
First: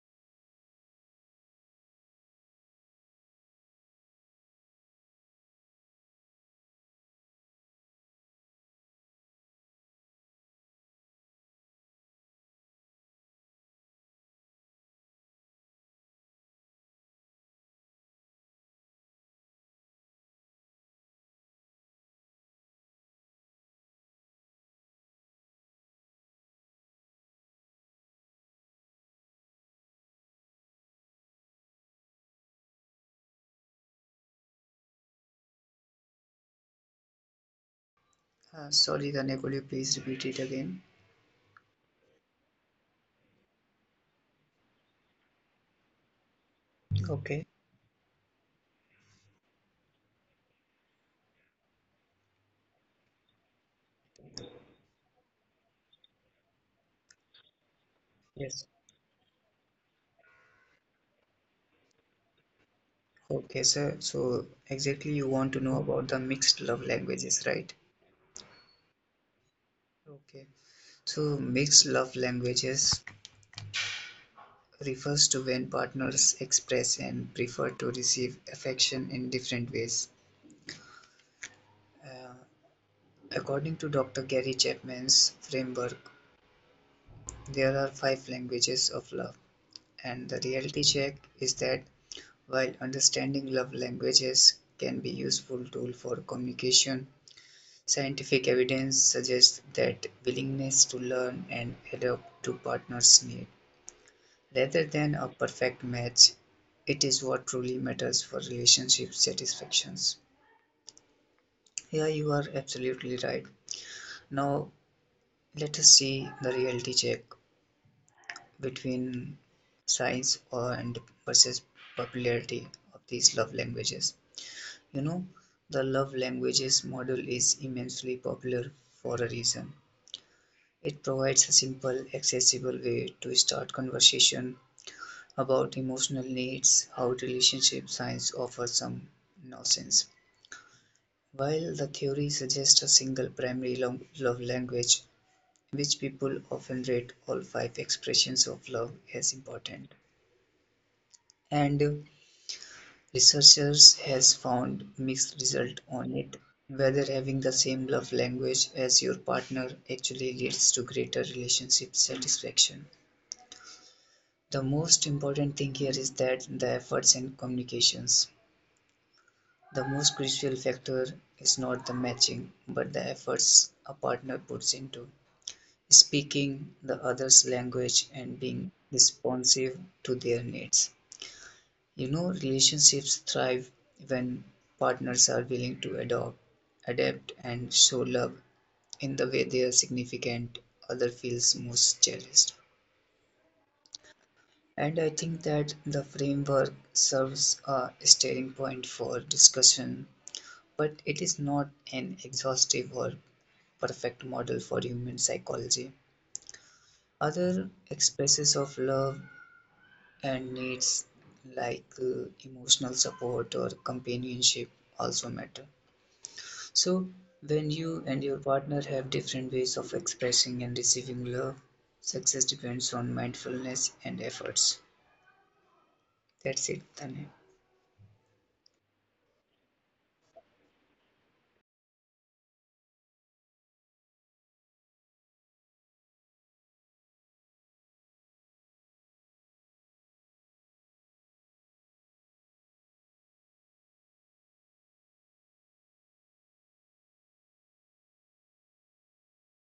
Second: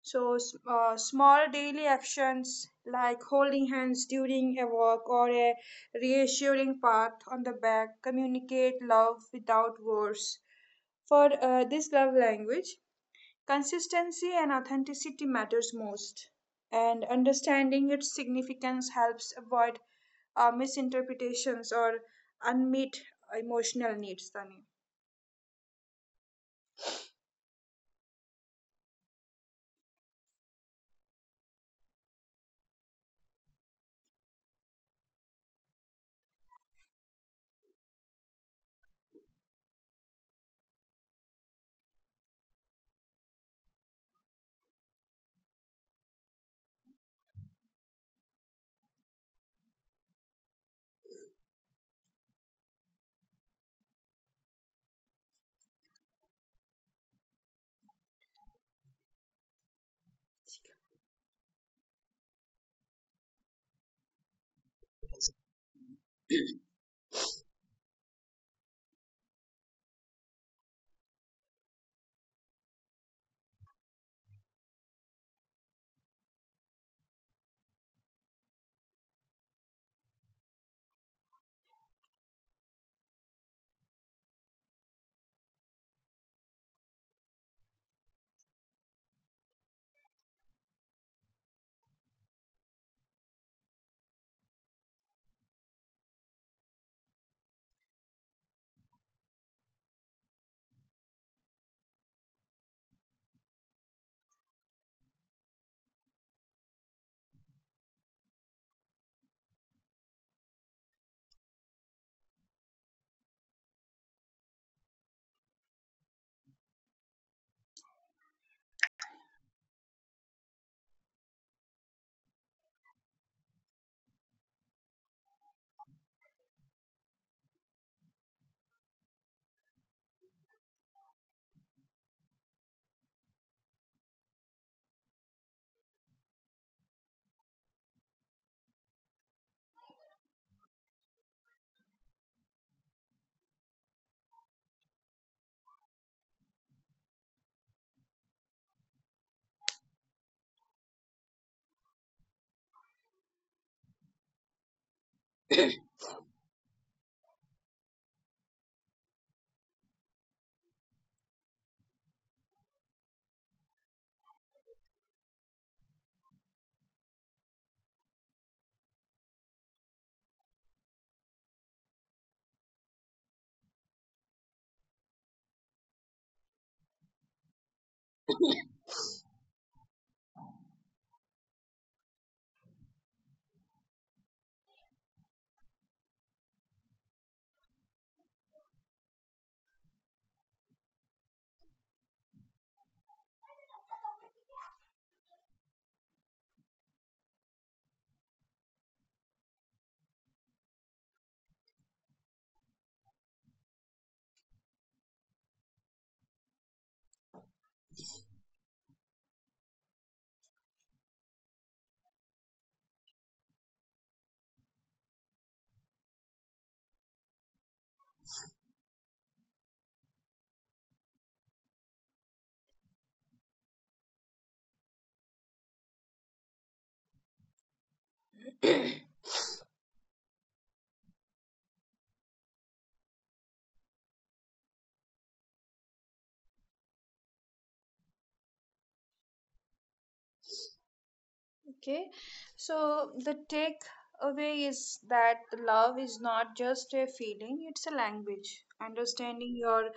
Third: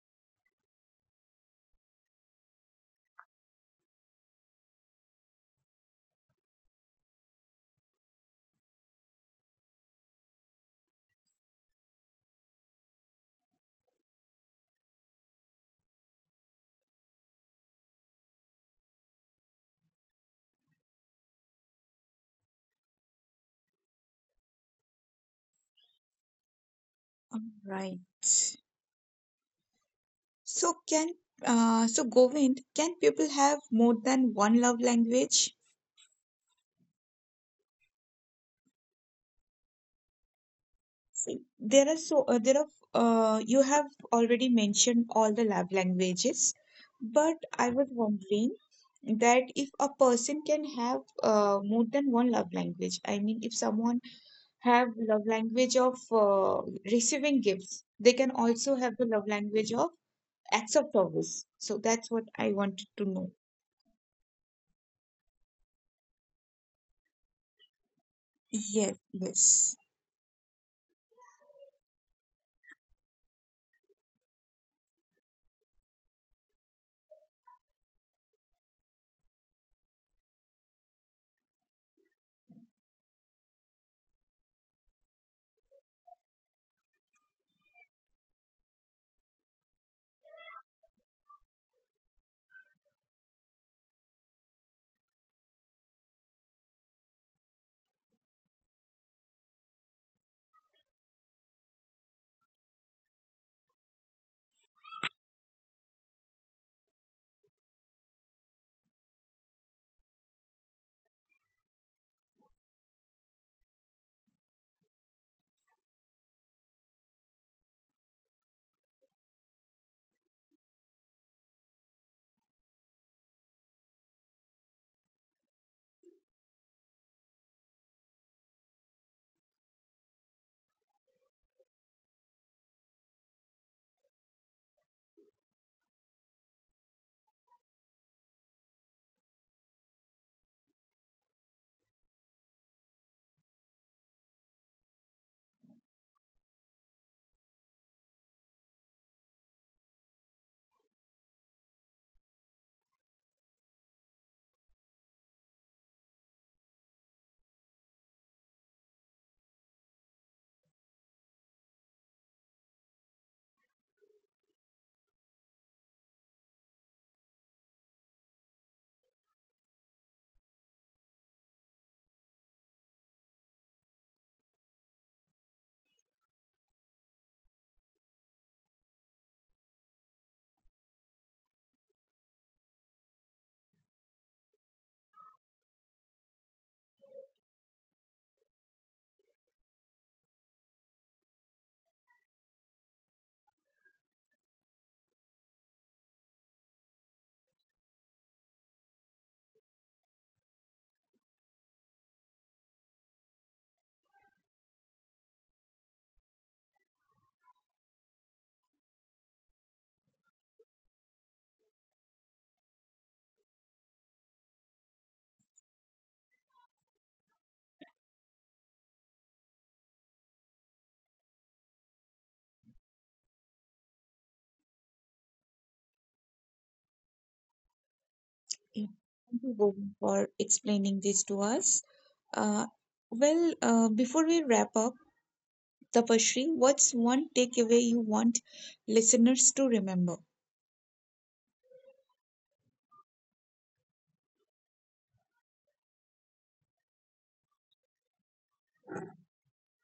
Speaker 2: So small daily actions like holding hands during a walk or a reassuring pat on the back communicate love without words. For this love language, consistency and authenticity matters most, and understanding its significance helps avoid misinterpretations or unmet emotional needs, Tani.
Speaker 1: All right. So can so, Govind, can people have more than one love language?
Speaker 3: Sorry, Tanya, could you please repeat it again?
Speaker 1: See, there are so there are you have already mentioned all the love languages, but
Speaker 3: Okay.
Speaker 1: I was wondering that if a person can have more than one love language. I mean, if someone have love language of receiving gifts, they can
Speaker 3: Yes.
Speaker 1: also have the love language of acts of service. So that's what I wanted to know.
Speaker 3: Okay, sir, so exactly you want to know about the mixed love languages, right?
Speaker 1: Yes, yes.
Speaker 3: Okay, so mixed love languages refers to when partners express and prefer to receive affection in different ways. Uh, according to Dr. Gary Chapman's framework, there are five languages of love, and the reality check is that while understanding love languages can be a useful tool for communication, scientific evidence suggests that willingness to learn and adapt to partners' needs, rather than a perfect match, it is what truly matters for relationship satisfactions. Yeah, you are absolutely right. Now, let us see the reality check between science or and versus popularity of these love languages. You know, the love languages model is immensely popular for a reason. It provides a simple, accessible way to start conversation about emotional needs, how relationship science offers some nonsense. While the theory suggests a single primary love language, which people often rate all five expressions of love as important, and researchers has found mixed result on it. Whether having the same love language as your partner actually leads to greater relationship satisfaction. The most important thing here is that the efforts and communications. The most crucial factor is not the matching, but the efforts a partner puts into speaking the other's language and being responsive to their needs. You know, relationships thrive when partners are willing to adapt, and show love in the way their significant other feels most cherished. And I think that the framework serves a starting point for discussion, but it is not an exhaustive or perfect model for human psychology. Other expresses of love and needs, like emotional support or companionship, also matter. So, when you and your partner have different ways of expressing and receiving love, success depends on mindfulness and efforts. That's it, Tane.
Speaker 1: Yeah, thank you, Govind, for explaining this to us. Uh, well, before we wrap up, Tapashri, what's one takeaway you want listeners to remember?
Speaker 2: Okay, so the takeaway is that love is not just a feeling; it's a language. Understanding your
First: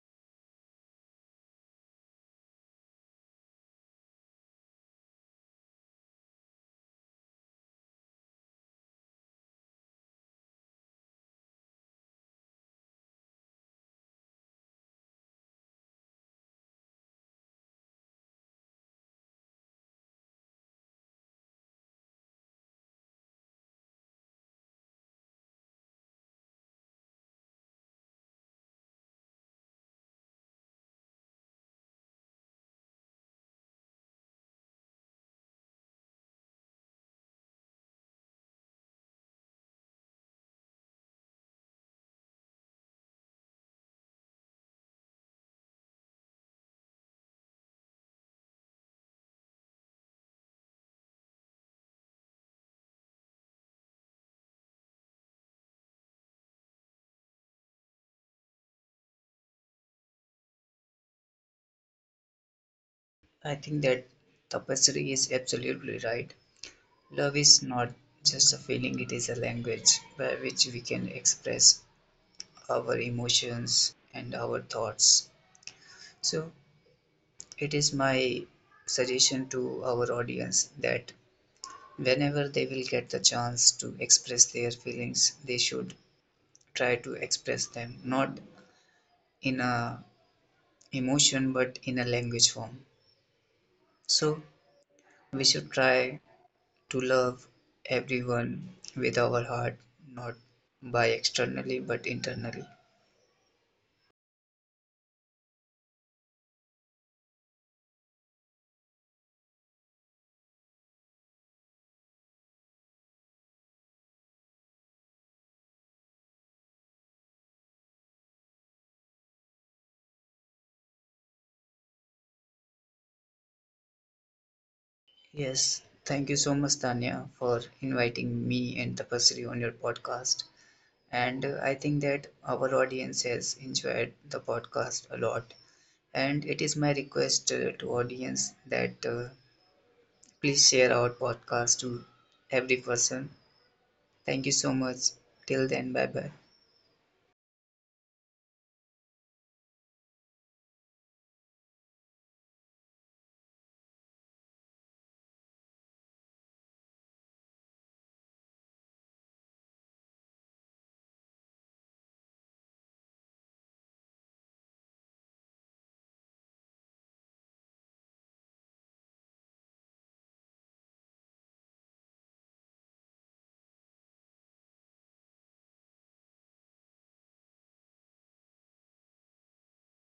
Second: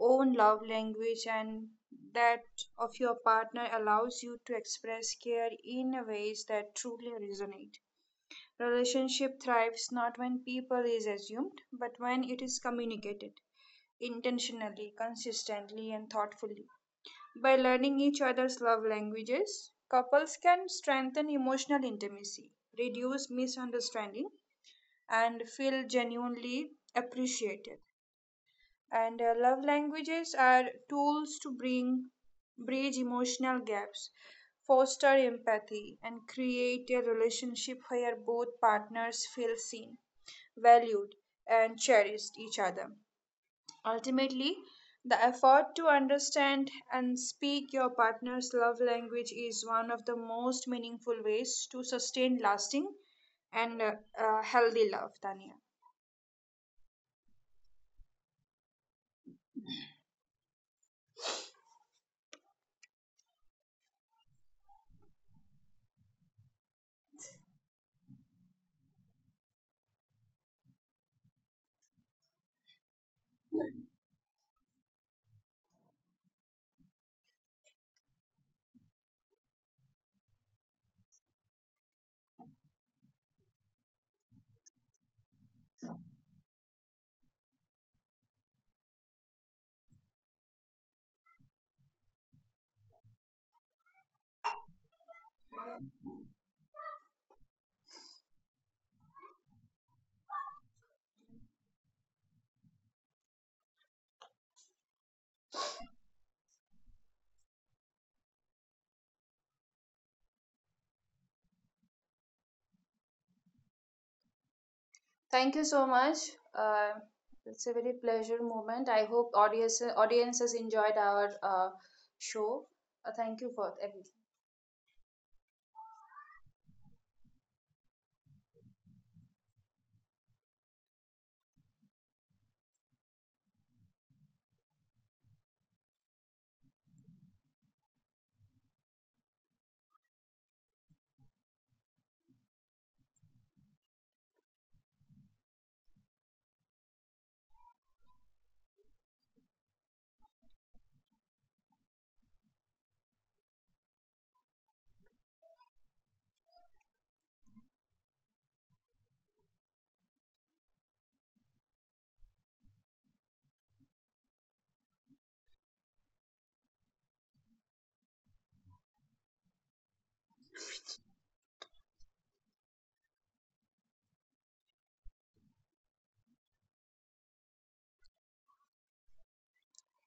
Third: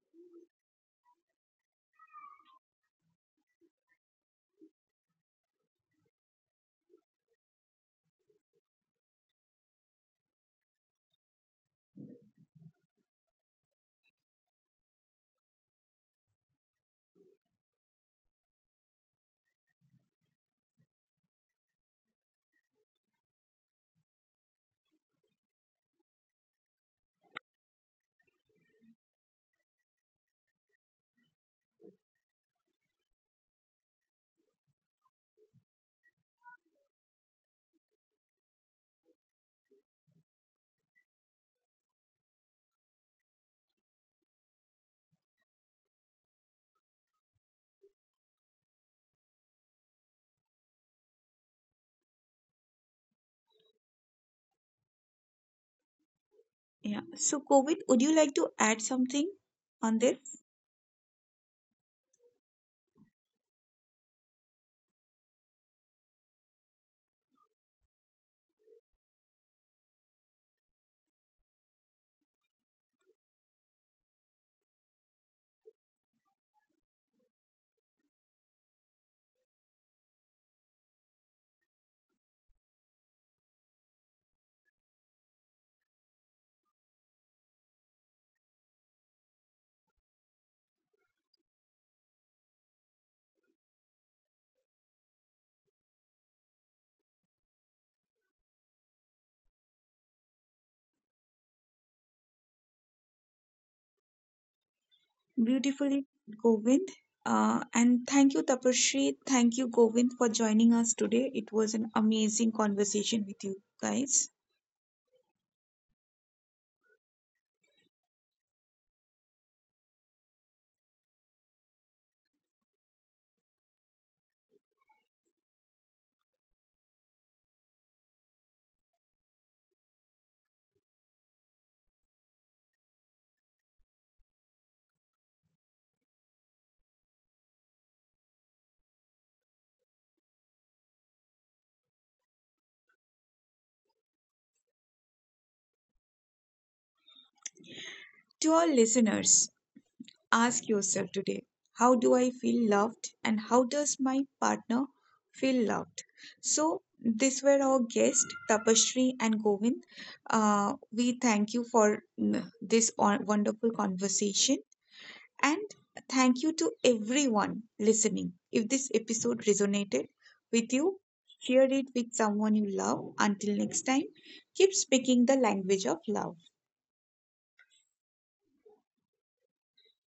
Speaker 2: own love language and that of your partner allows you to express care in a ways that truly resonate. Relationship thrives not when people is assumed, but when it is communicated intentionally, consistently, and thoughtfully. By learning each other's love languages, couples can strengthen emotional intimacy, reduce misunderstanding, and feel genuinely appreciated. And love languages are tools to bring bridge emotional gaps, foster empathy, and create a relationship where both partners feel seen, valued, and cherished each other. Ultimately, the effort to understand and speak your partner's love language is one of the most meaningful ways to sustain lasting and healthy love, Tanya.
Speaker 1: Yeah. So, Covid, would you like to add something on this?
Speaker 3: I think that Tapasri is absolutely right. Love is not just a feeling, it is a language by which we can express our emotions and our thoughts. So, it is my suggestion to our audience that whenever they will get the chance to express their feelings, they should try to express them not in a emotion but in a language form. So, we should try to love everyone with our heart, not by externally but internally.
Speaker 1: Beautifully, Govind. And thank you, Tapasree. Thank you, Govind, for joining us today. It was an amazing conversation with you guys.
Speaker 2: Thank you so much. Uh, it's a very pleasure moment. I hope audiences enjoyed our show. Thank you for everyone.
Speaker 3: Yes, thank you so much, Tanya, for inviting me and Tapasri on your podcast. And I think that our audience has enjoyed the podcast a lot. And it is my request to audience that please share our podcast to every person. Thank you so much. Till then, bye bye.
Speaker 1: To our listeners, ask yourself today, how do I feel loved and how does my partner feel loved? So, these were our guests, Tapasree and Govind. We thank you for this wonderful conversation. And thank you to everyone listening. If this episode resonated with you, share it with someone you love. Until next time, keep speaking the language of love.